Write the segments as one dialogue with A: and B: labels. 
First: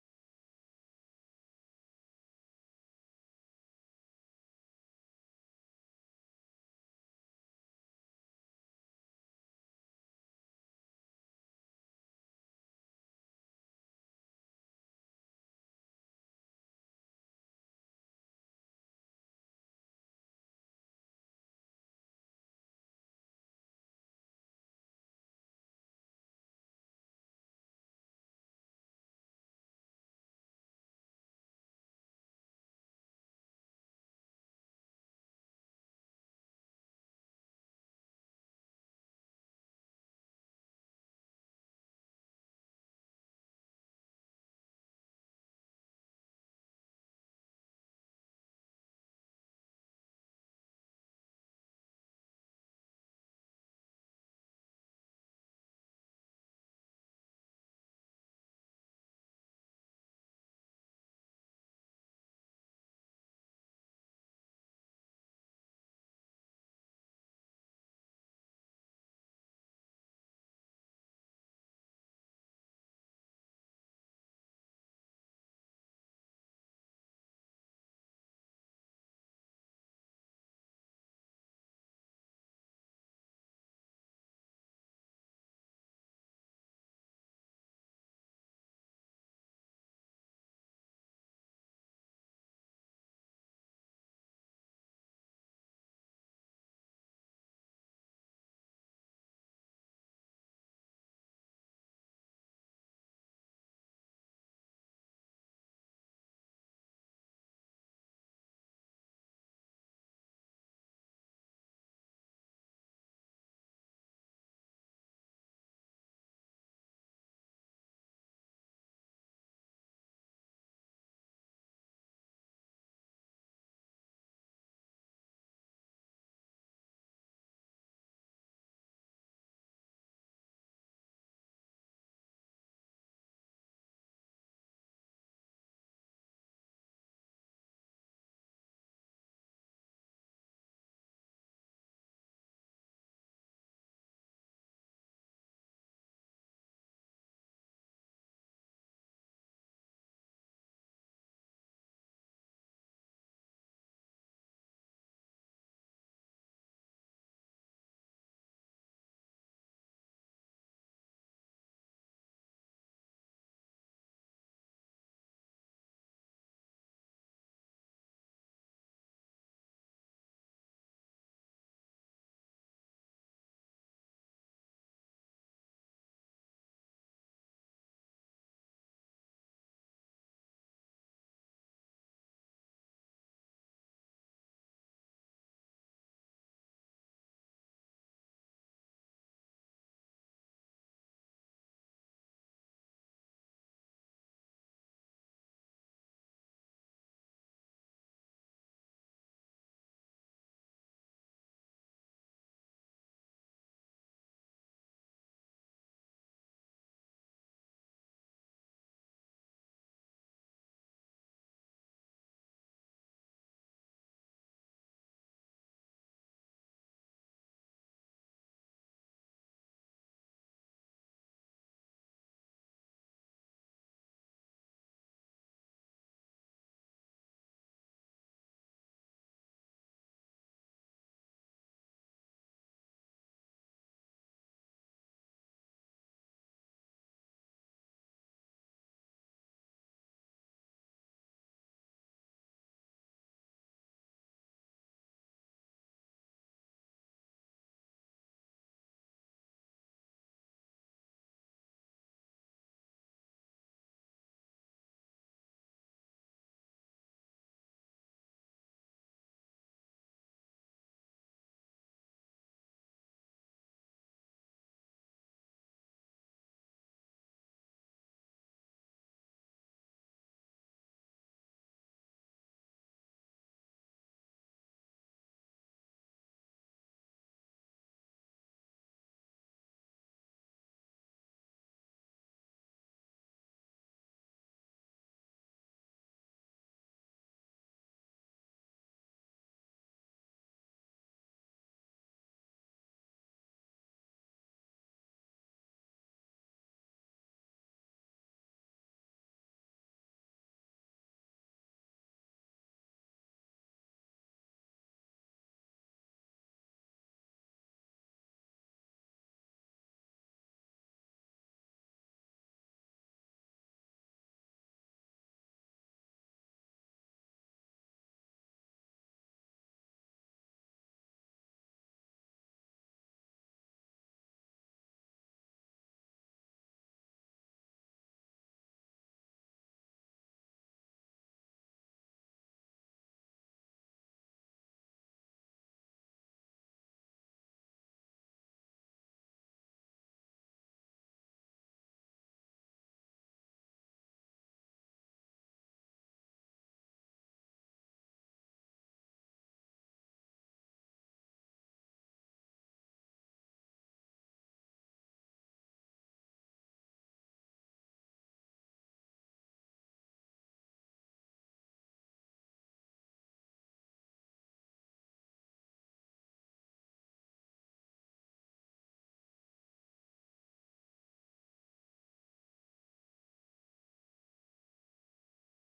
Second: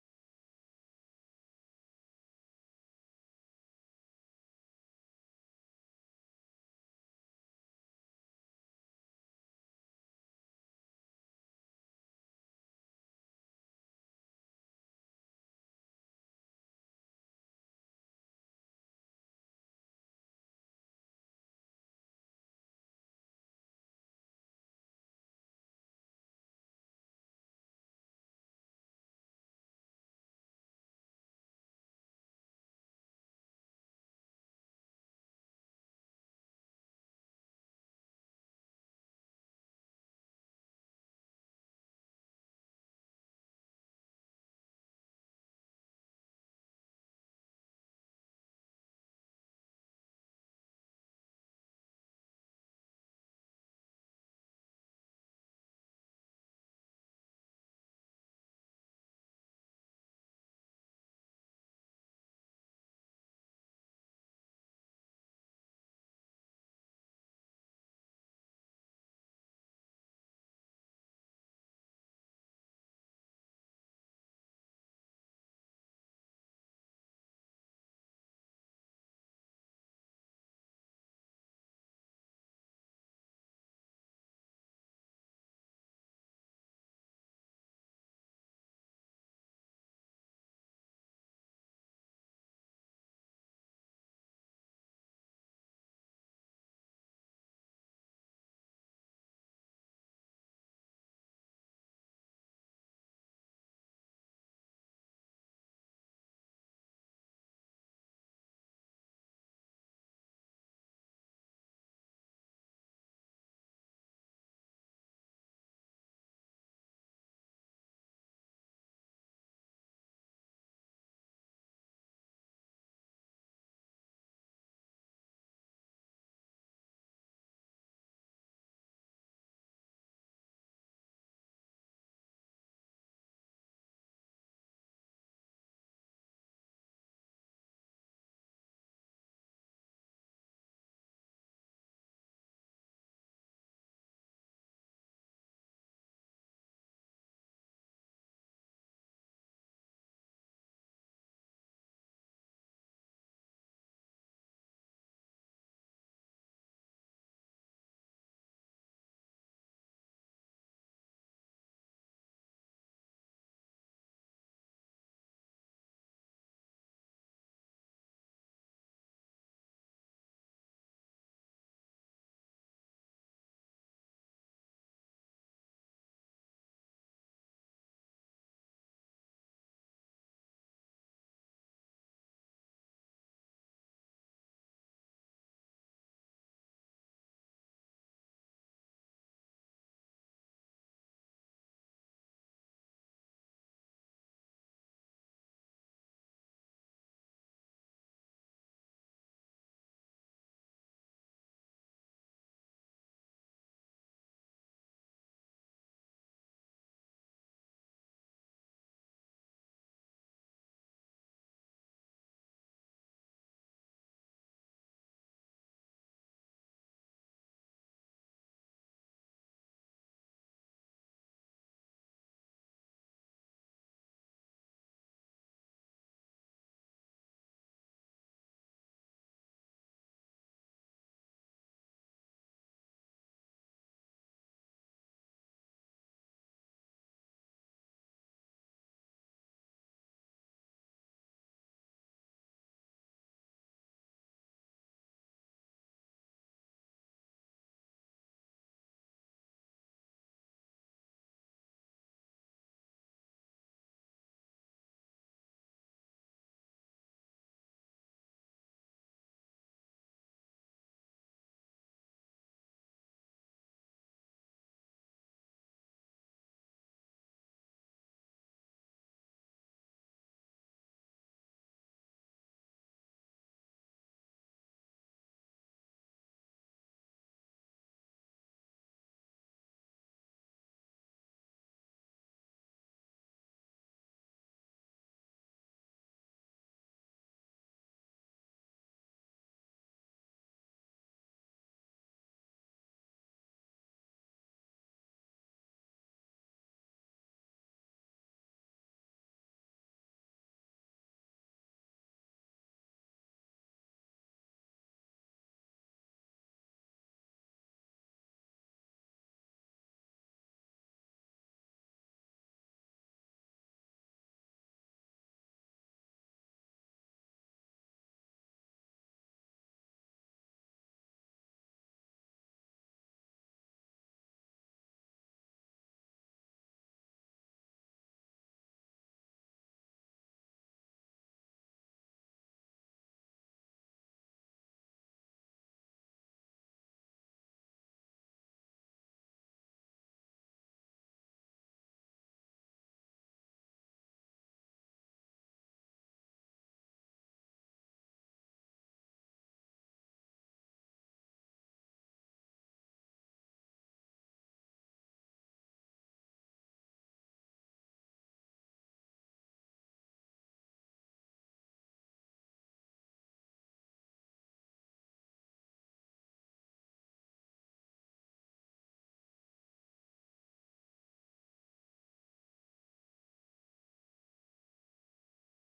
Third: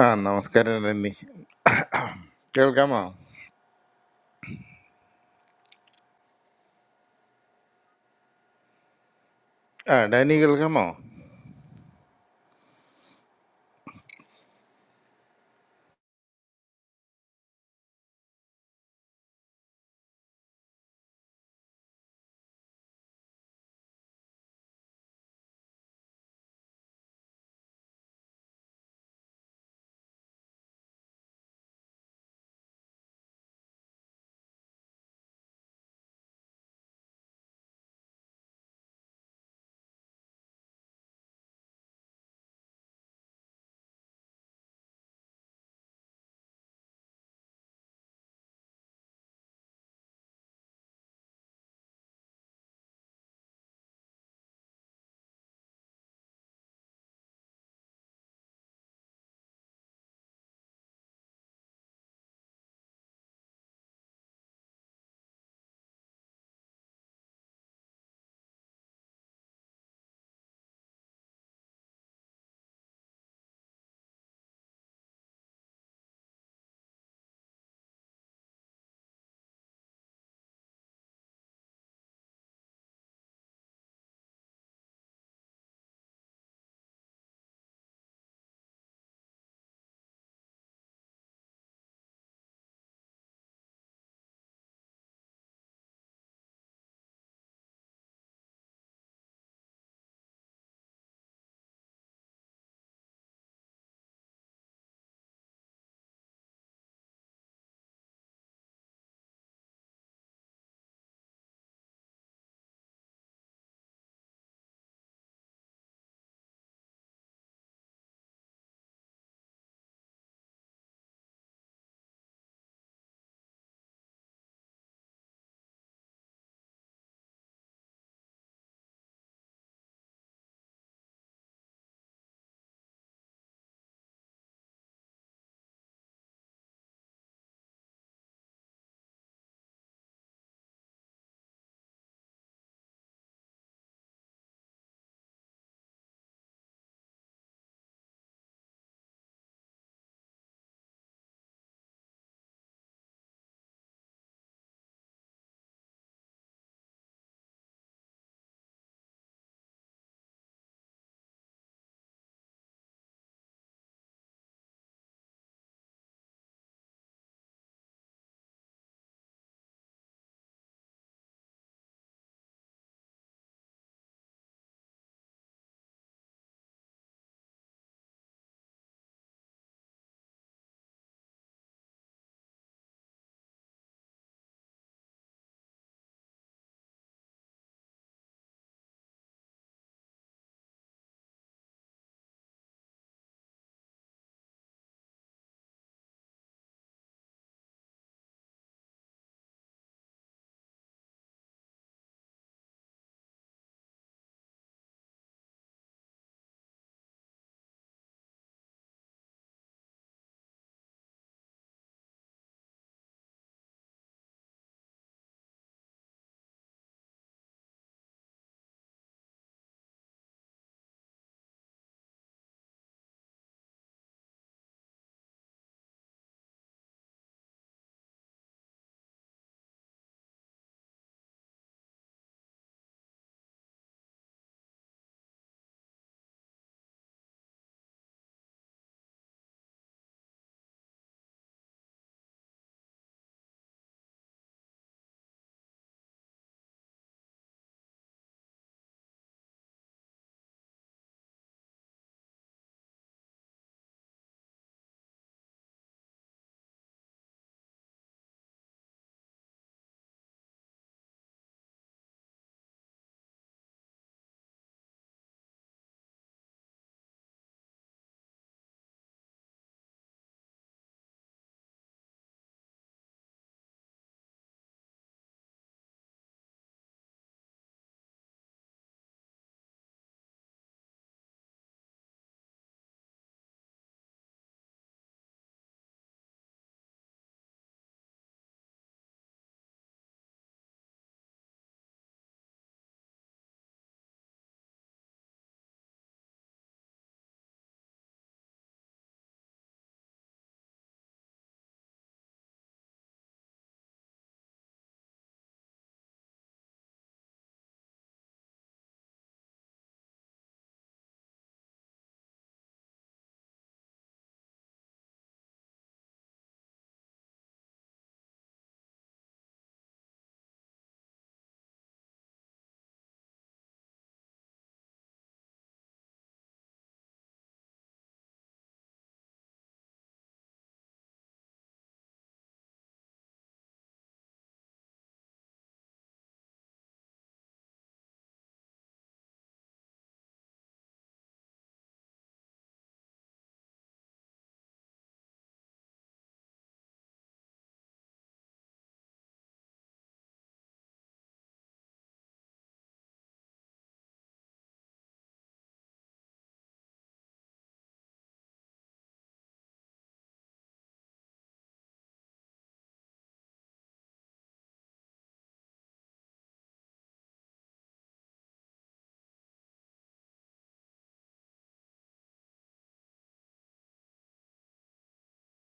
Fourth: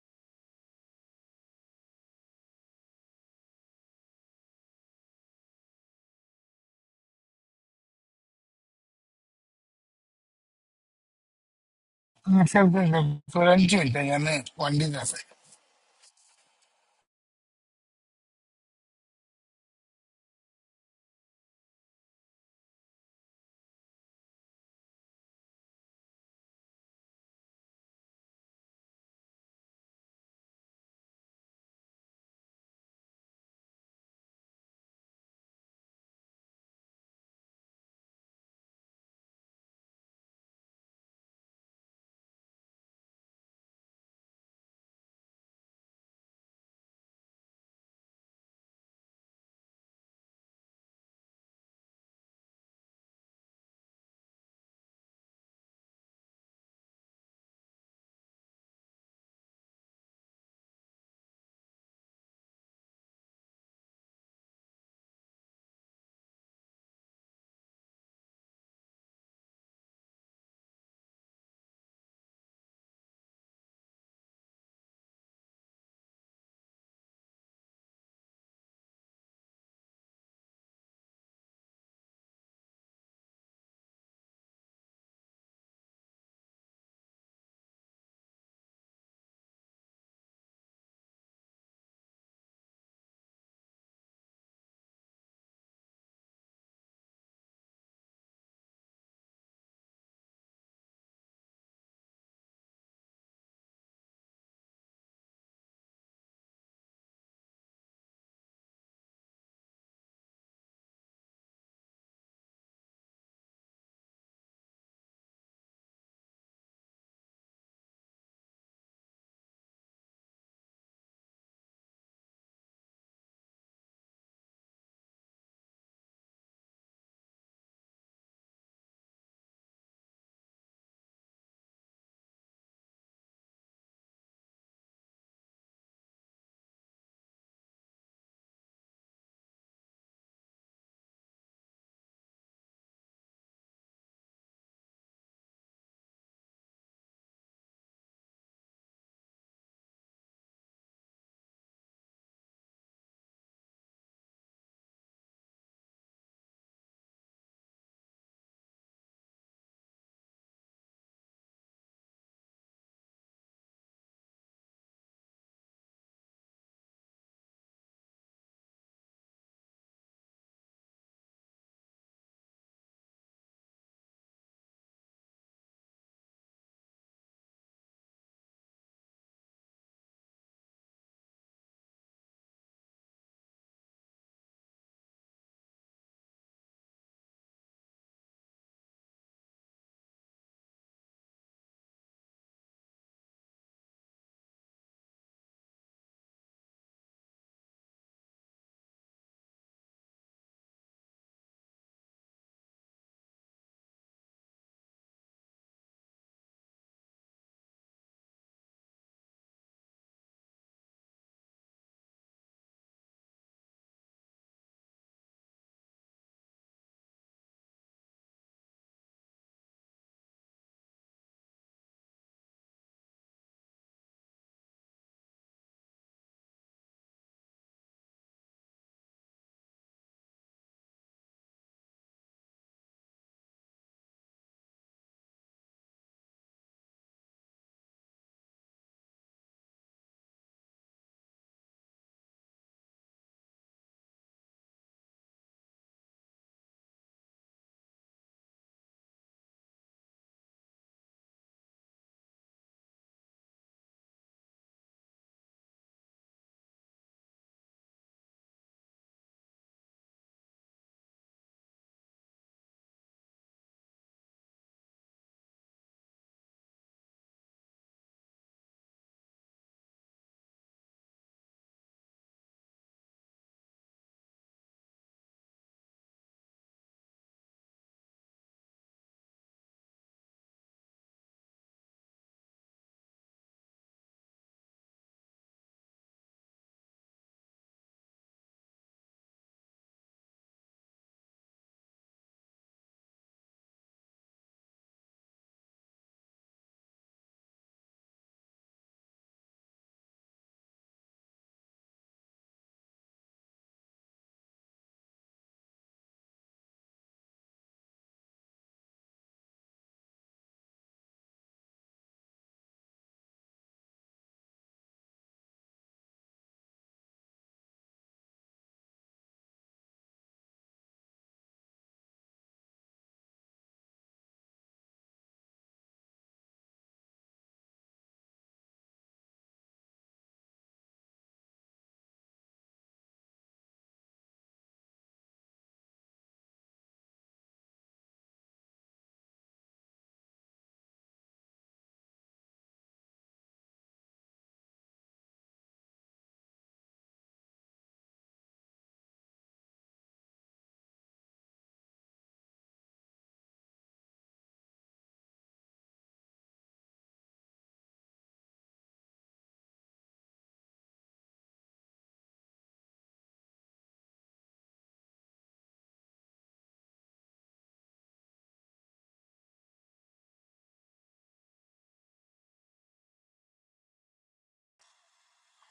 A: ആ നമസ്കാരം ഡനി കേൾക്കാമോ ആ ഡാനി കേൾക്കാമോ
B: ശബ്ദമുണ്ട് ഇപ്പൊ ഒരു അഞ്ച് മിനിറ്റ് ഞാൻ വണ്ടി നിർത്തി.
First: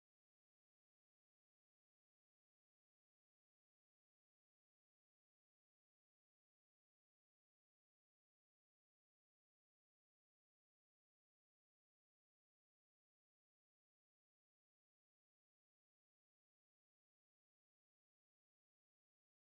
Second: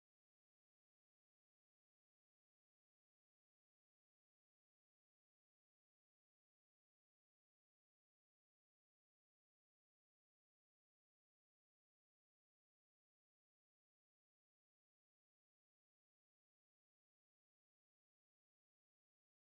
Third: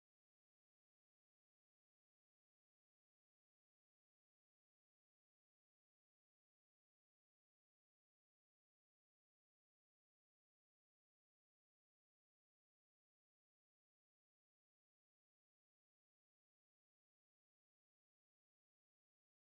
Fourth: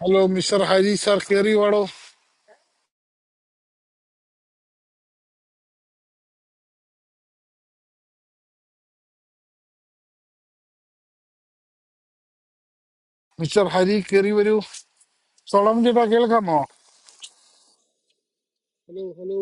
B: ഹലോ മിസ്റ്റർ ഹരി സാർ കേറി വാടോ മിസ്റ്റർ ഹരി കേറി വരൂ സോളം ചേട്ടാ കേൾക്കാമോ ഹലോ ഹലോ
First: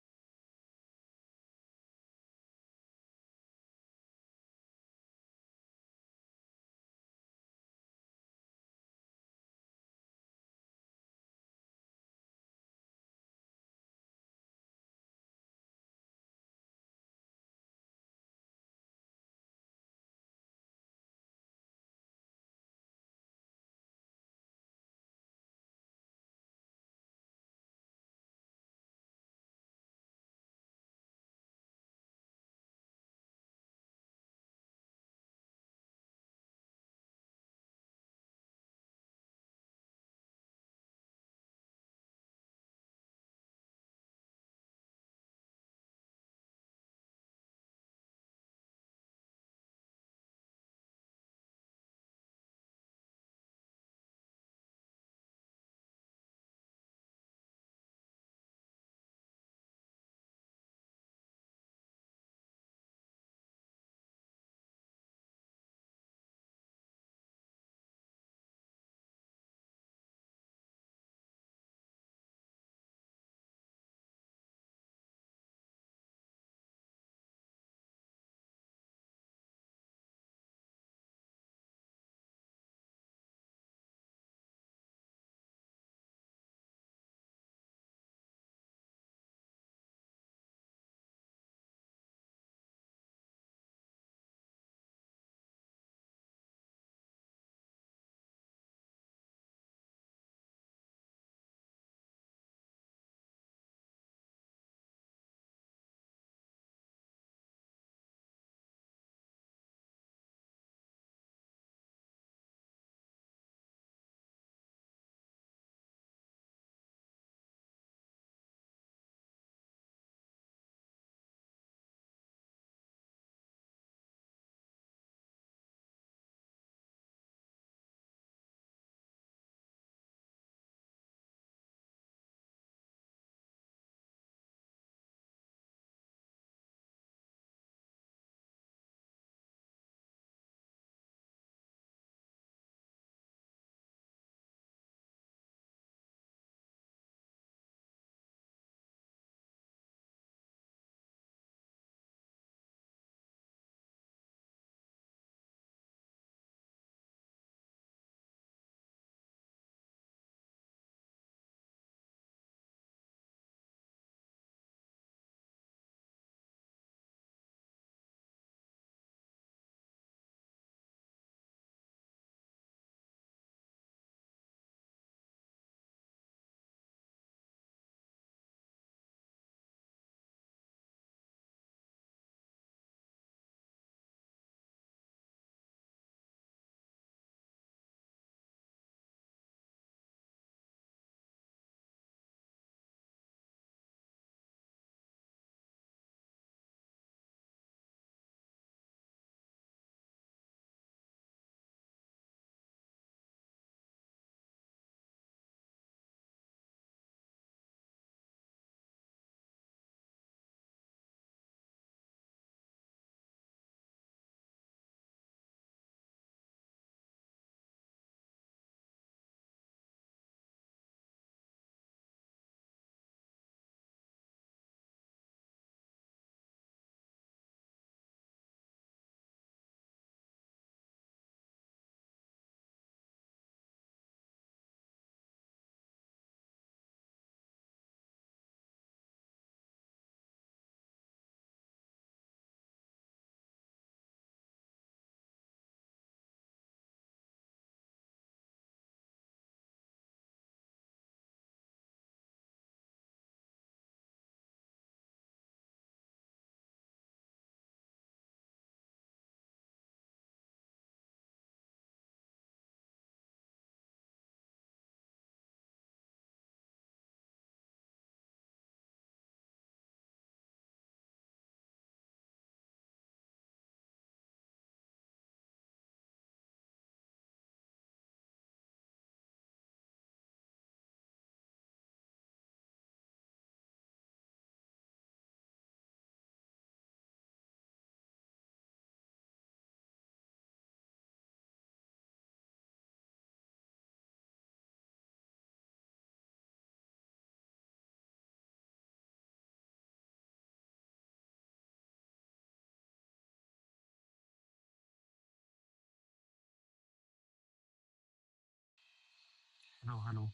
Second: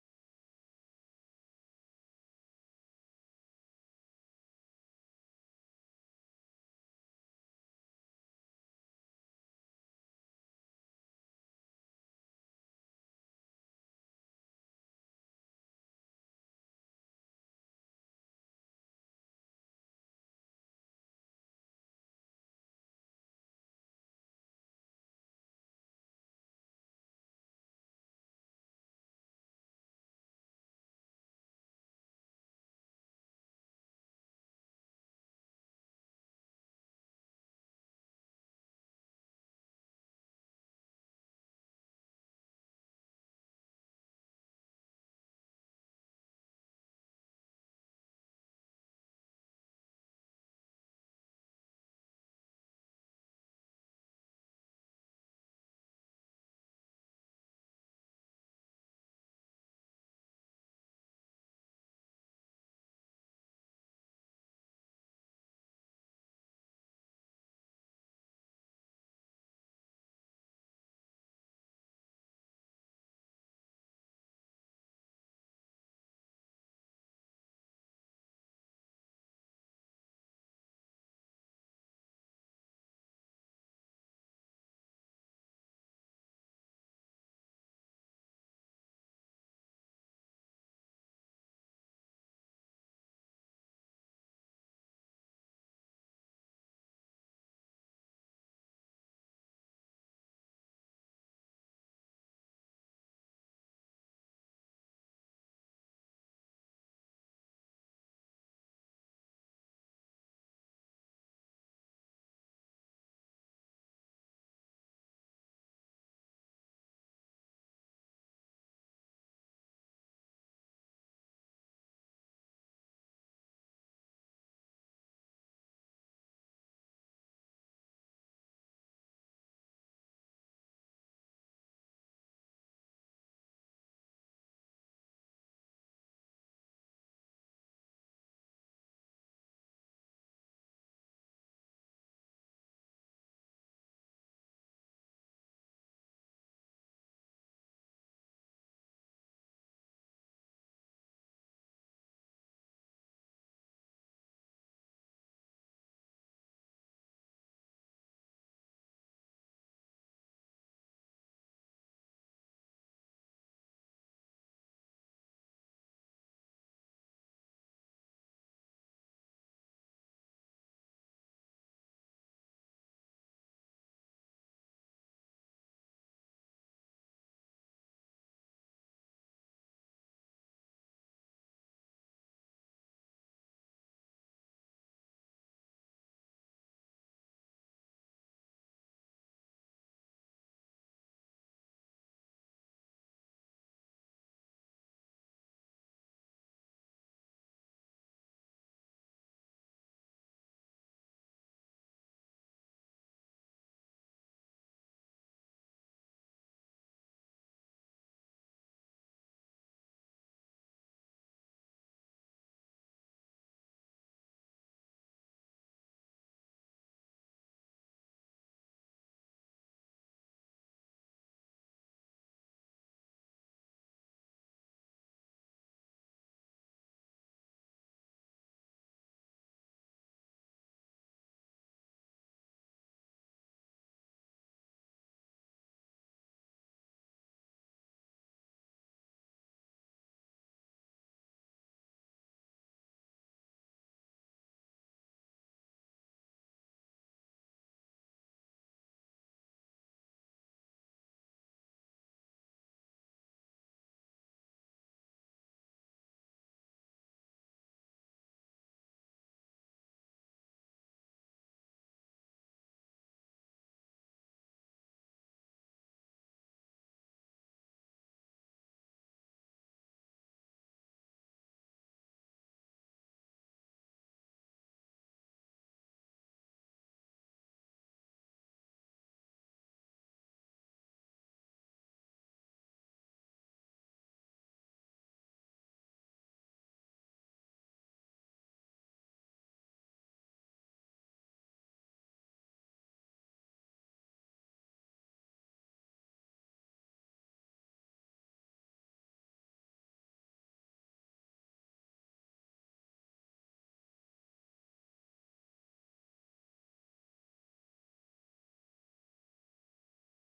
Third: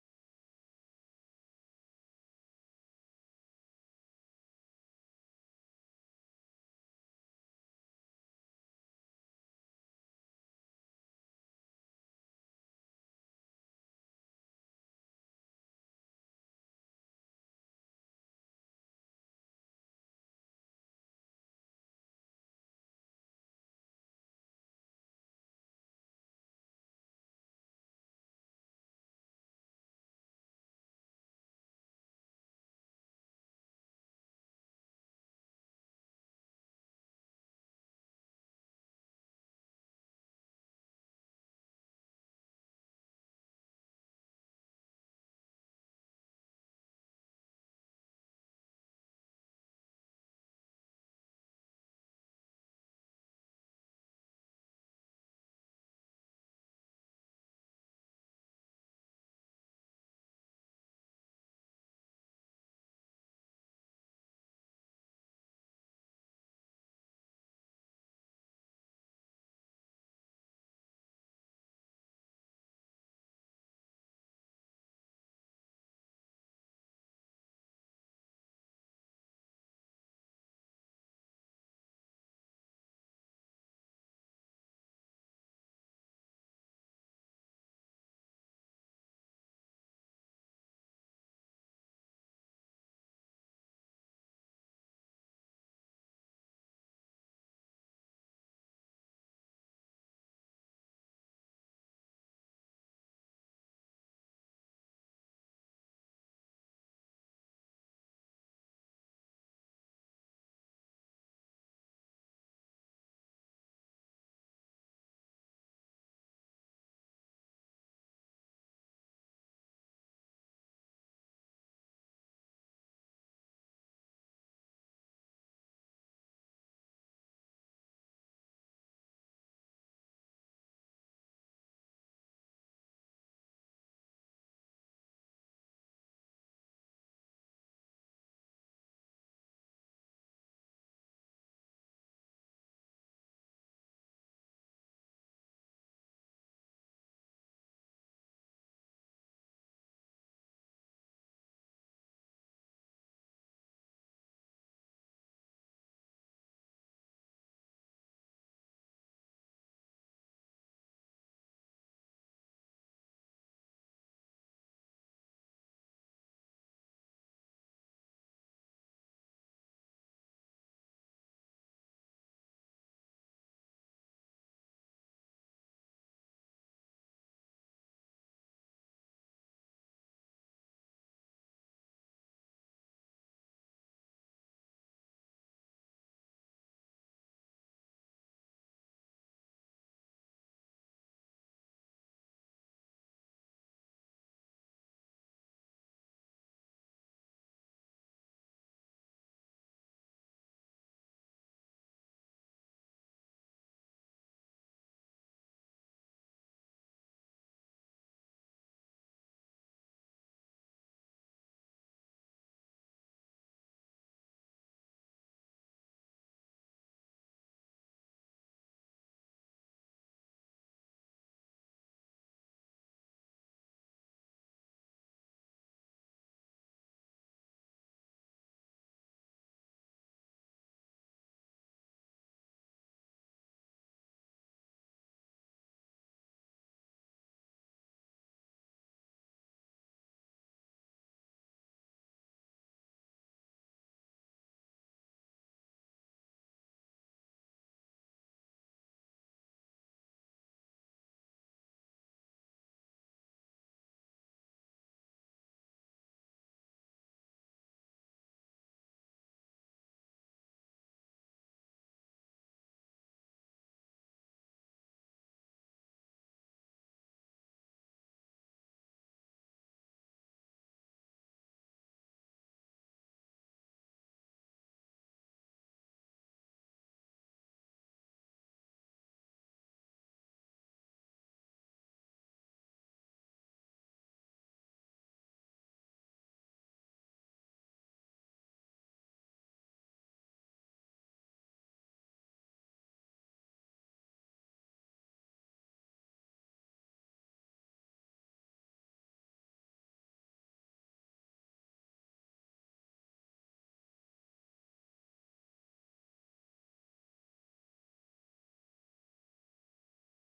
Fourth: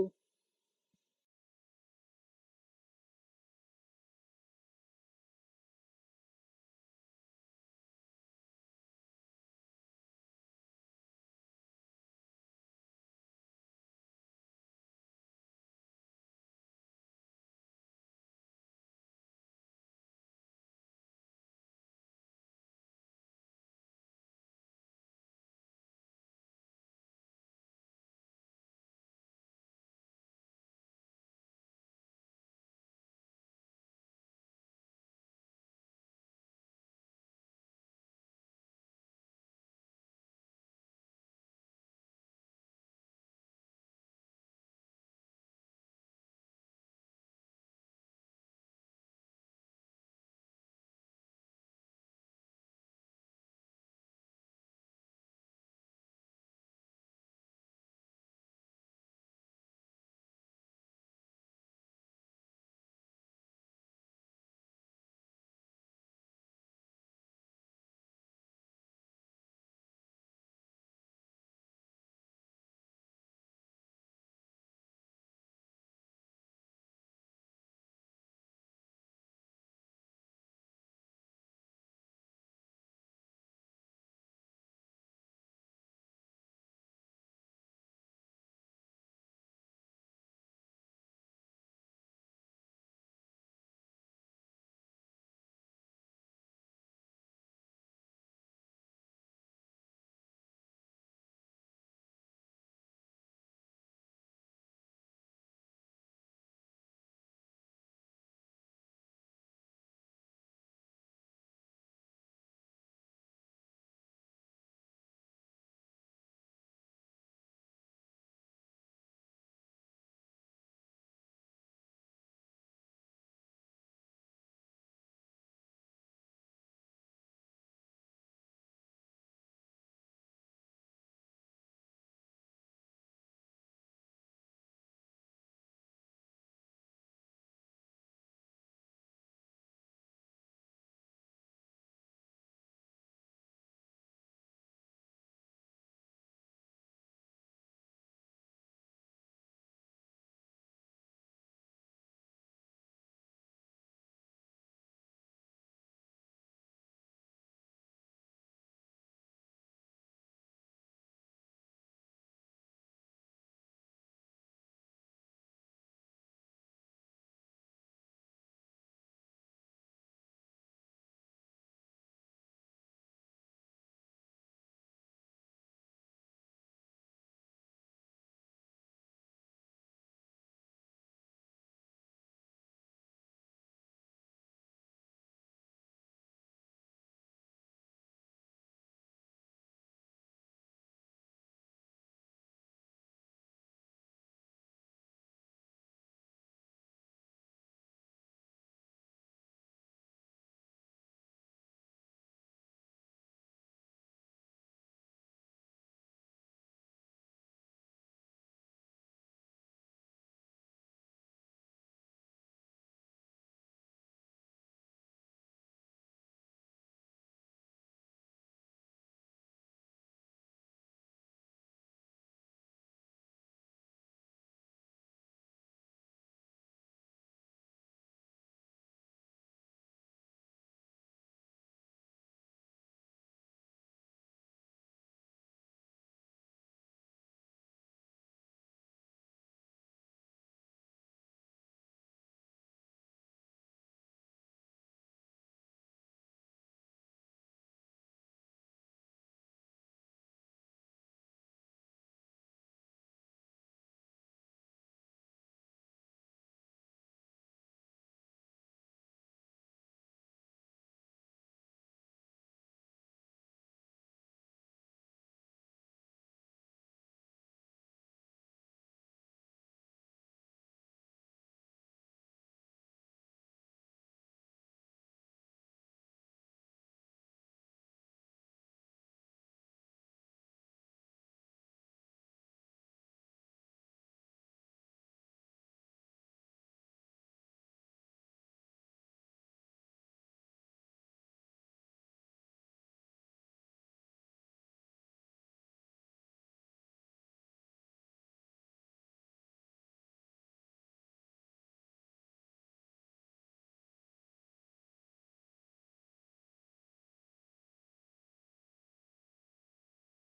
C: Hello. Hello.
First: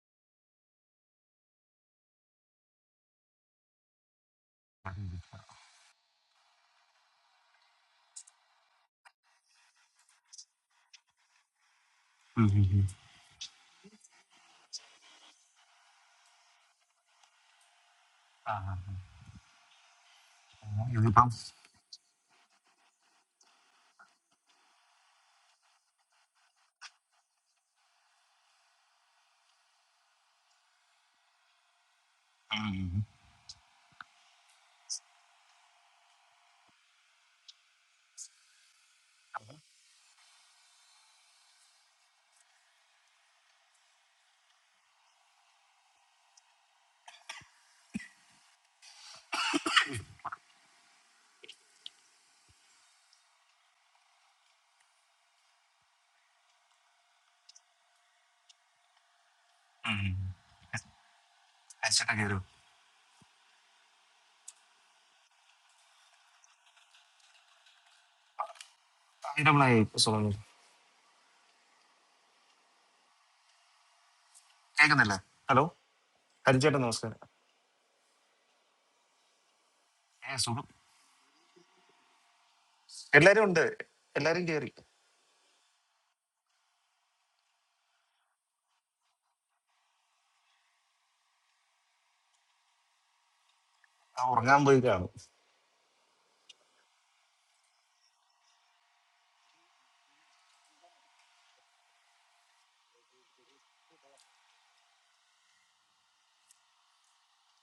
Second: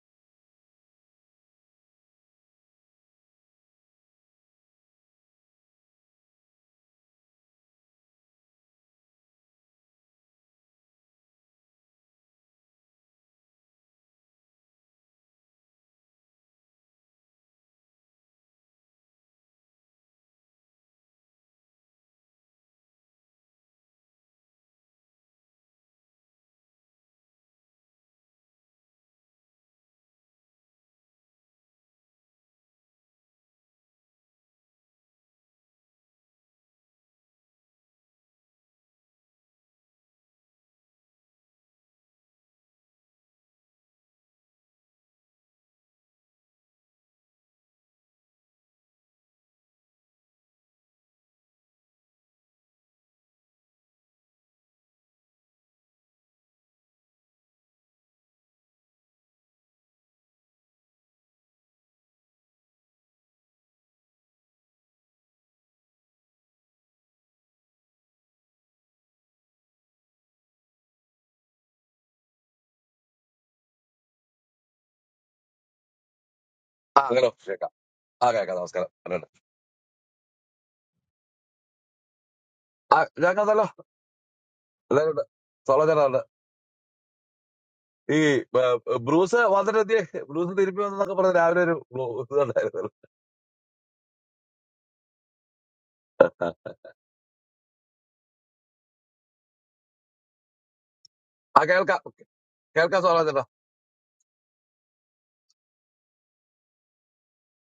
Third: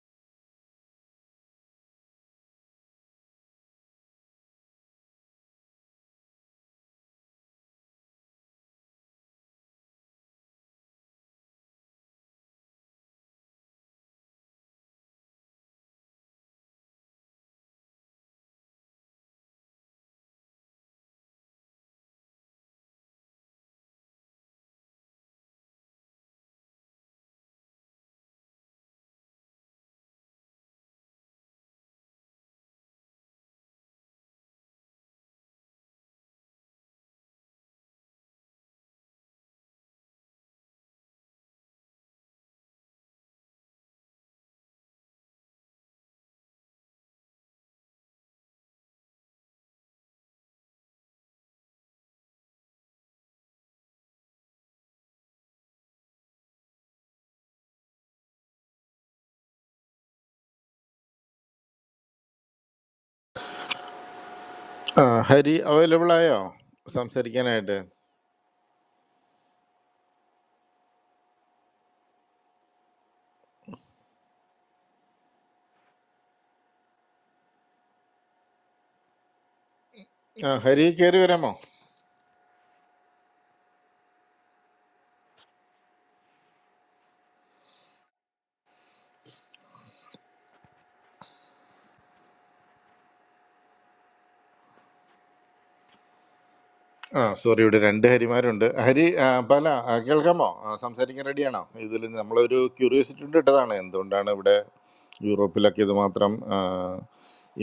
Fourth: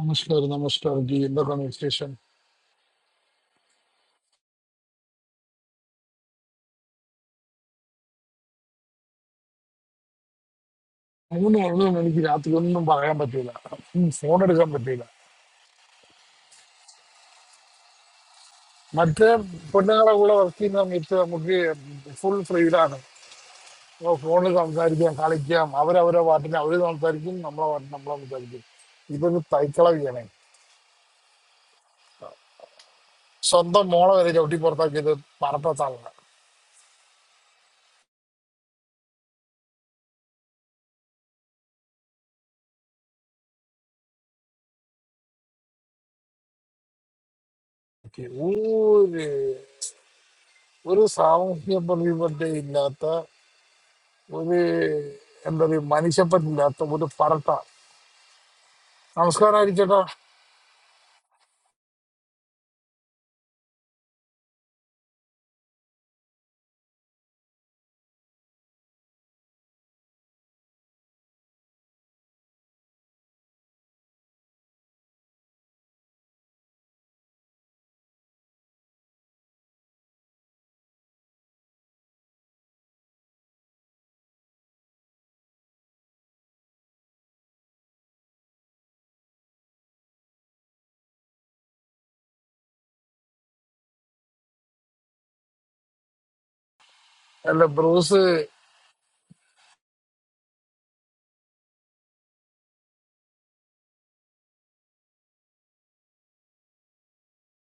B: നമസ്കാരം നമസ്കാരം ജി എന്തൊക്കെയാണ് വിശേഷം മൂന്ന് പറഞ്ഞൊന്നും എനിക്ക് രാത്രി ഒന്നും
C: Hmm.
B: പറയാൻ പറ്റൂല ഫോൺ എടുക്കാൻ പറ്റൂല
C: Ah. Ah.
B: മറ്റേ പെണ്ണുങ്ങളെ കൂടെ വർക്ക് ചെയ്യുന്ന
C: You are
B: സമയത്ത്
C: busy.
B: നമുക്ക് ഫുൾ ഫ്രീഡാണ് ഫോണിൽ സംസാരിക്കാം കളിക്കാം അവരവരെ പാട്ടിന് അവര് സംസാരിക്കും നമ്മളെ പാട്ടിന് നമ്മളെ സംസാരിക്കും ഇതൊരു തൈക്കളവിയാണ്
C: Hmm.
B: സ്വന്തം മോളെ വരെ ചവിട്ടി പുറത്താക്കിയത് പറപ്പത്താളാണ് ഓക്കേ. ഒരു ഒരു സാമൂഹ്യ പ്രതിബദ്ധത ഇല്ലാത്ത ഒരു എന്താ പറയുക മനുഷ്യപ്പറ്റില്ലാത്ത ഒരു പറട്ട നമസ്കാരം ആയിരിക്കട്ടാ
C: Hmm. I am checking. What
A: ആ ഹരി അവൈലബിൾ ആയോ സംസാരിക്കാനായിട്ട്
C: is your name? Sir. K. K. Hello. Hello.
D: ആ
C: Sir.
D: ഹലോ കേൾക്കാം ആ കേൾക്കാം നമസ്കാരം ഉണ്ട്.
C: Yes.
A: ആ
C: Sir. All
A: ഹരി കയറി വരാമോ
D: ആ ഞാൻ
C: are under.
D: കണ്ടല്ലോ
C: All are here.
D: എല്ലാവരുണ്ട് സോളജനുണ്ട് ഈ ഏ, ബ്രൂസ് വന്നിട്ട് എത്തി ബ്രൂസ് തിരുമ്പി വന്നൊക്കെ പറഞ്ഞ് രാവിലെ ഒരു ബ്ലൂ- ഇതുണ്ടായിരുന്നല്ലോ
C: Our name boy. K.
D: ആ
A: ആ സോറി
B: അല്ല
A: ഇവിടെ രണ്ട്
B: ബ്രൂസ്
A: ഹരിമാരുണ്ട് ഹരി ആ, പല ആ, കേൾക്കാമോ ആ, സംസാരിക്കാൻ
D: ആ,
A: റെഡിയാണോ
D: കേൾക്കാം
A: ഇതിൽ നമ്മളൊരു
D: കേൾക്കാം
A: ക്യൂരിയോസിറ്റി കൊണ്ട്
D: സോളജനോ
A: ഇട്ടതാണ് എന്തുകൊണ്ടാണ് ഇവിടെ യൂറോപ്പിലൊക്കെ ഇത് മാത്രം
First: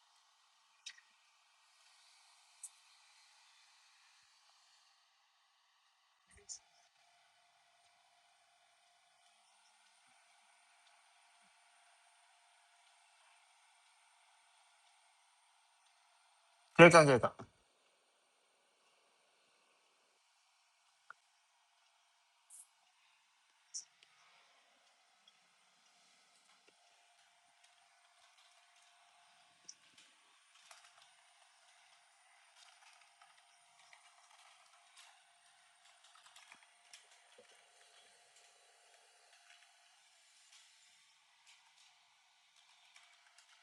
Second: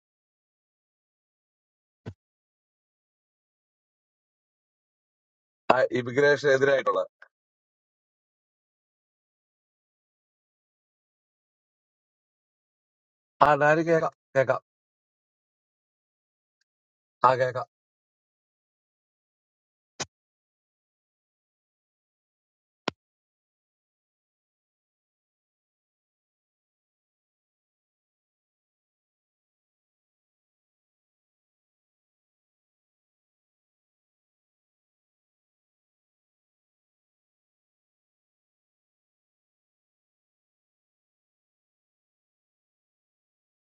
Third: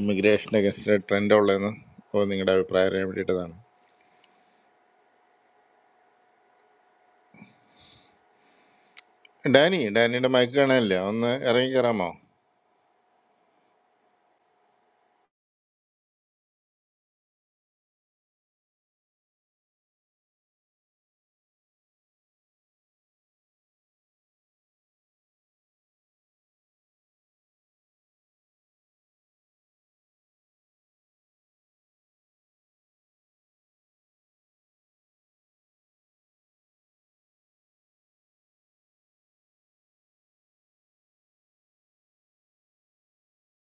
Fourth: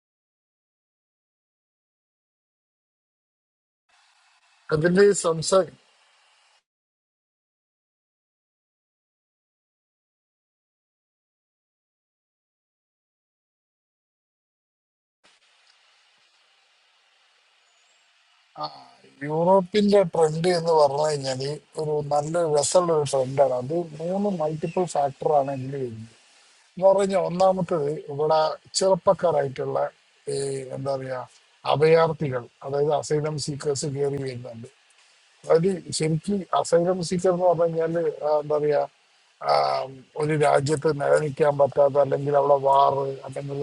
A: ഇമിഗ്രേഷൻ അഗൻസ്റ്റ് ട്രെൻഡ് ഉള്ളതെന്ന് അപ്പോൾ നിങ്ങളുടെ അഭിപ്രായം അറിയാൻ വേണ്ടിയിട്ടതാണ്
B: അതിന്റെ
D: ആ
B: സംസാരം
D: ഇമിഗ്രേഷൻ എതിരായിട്ടുള്ള
A: ഡാനി ഡാനിയുടെ മയക്ക് കാണാനില്ല ഒന്ന് ഇറങ്ങി കയറാമോ
D: ആ ഞാനും കേൾക്കാം കേൾക്കാം
C: K. K. K.
D: ആ
C: K.
D: കേൾക്കാം
B: യൂറോപ്പിന്റെ ട്രെൻഡ് എന്ന് പറഞ്ഞു കഴിഞ്ഞാല് ഒരു നല്ല രസമുള്ള ഒരു ട്രെൻഡാണ് അത് മൂന്ന് മൾട്ടിപ്പിൾ ഫാക്ടറാണ് ഇതിൽ വരുന്നത് എന്ന് പറഞ്ഞാൽ ഒന്നാമത്തത് ഇവിടെ ചെറുപ്പക്കാരായിട്ടുള്ള ഈ എന്താ പറയാ അഭയാർത്ഥികൾ അതായത് അസൈലം സീക്കേഴ്സ് കയറി വരുന്നുണ്ട് അത് ശരിക്ക് അസൈലം സീക്കർ എന്ന് പറഞ്ഞു കഴിഞ്ഞാല് ആ, എന്താ പറയാ ആ, ഒരു രാജ്യത്ത് നിലനിൽക്കാൻ പറ്റാത്ത അല്ലെങ്കിൽ അവിടെ വാറ് അല്ലെങ്കിൽ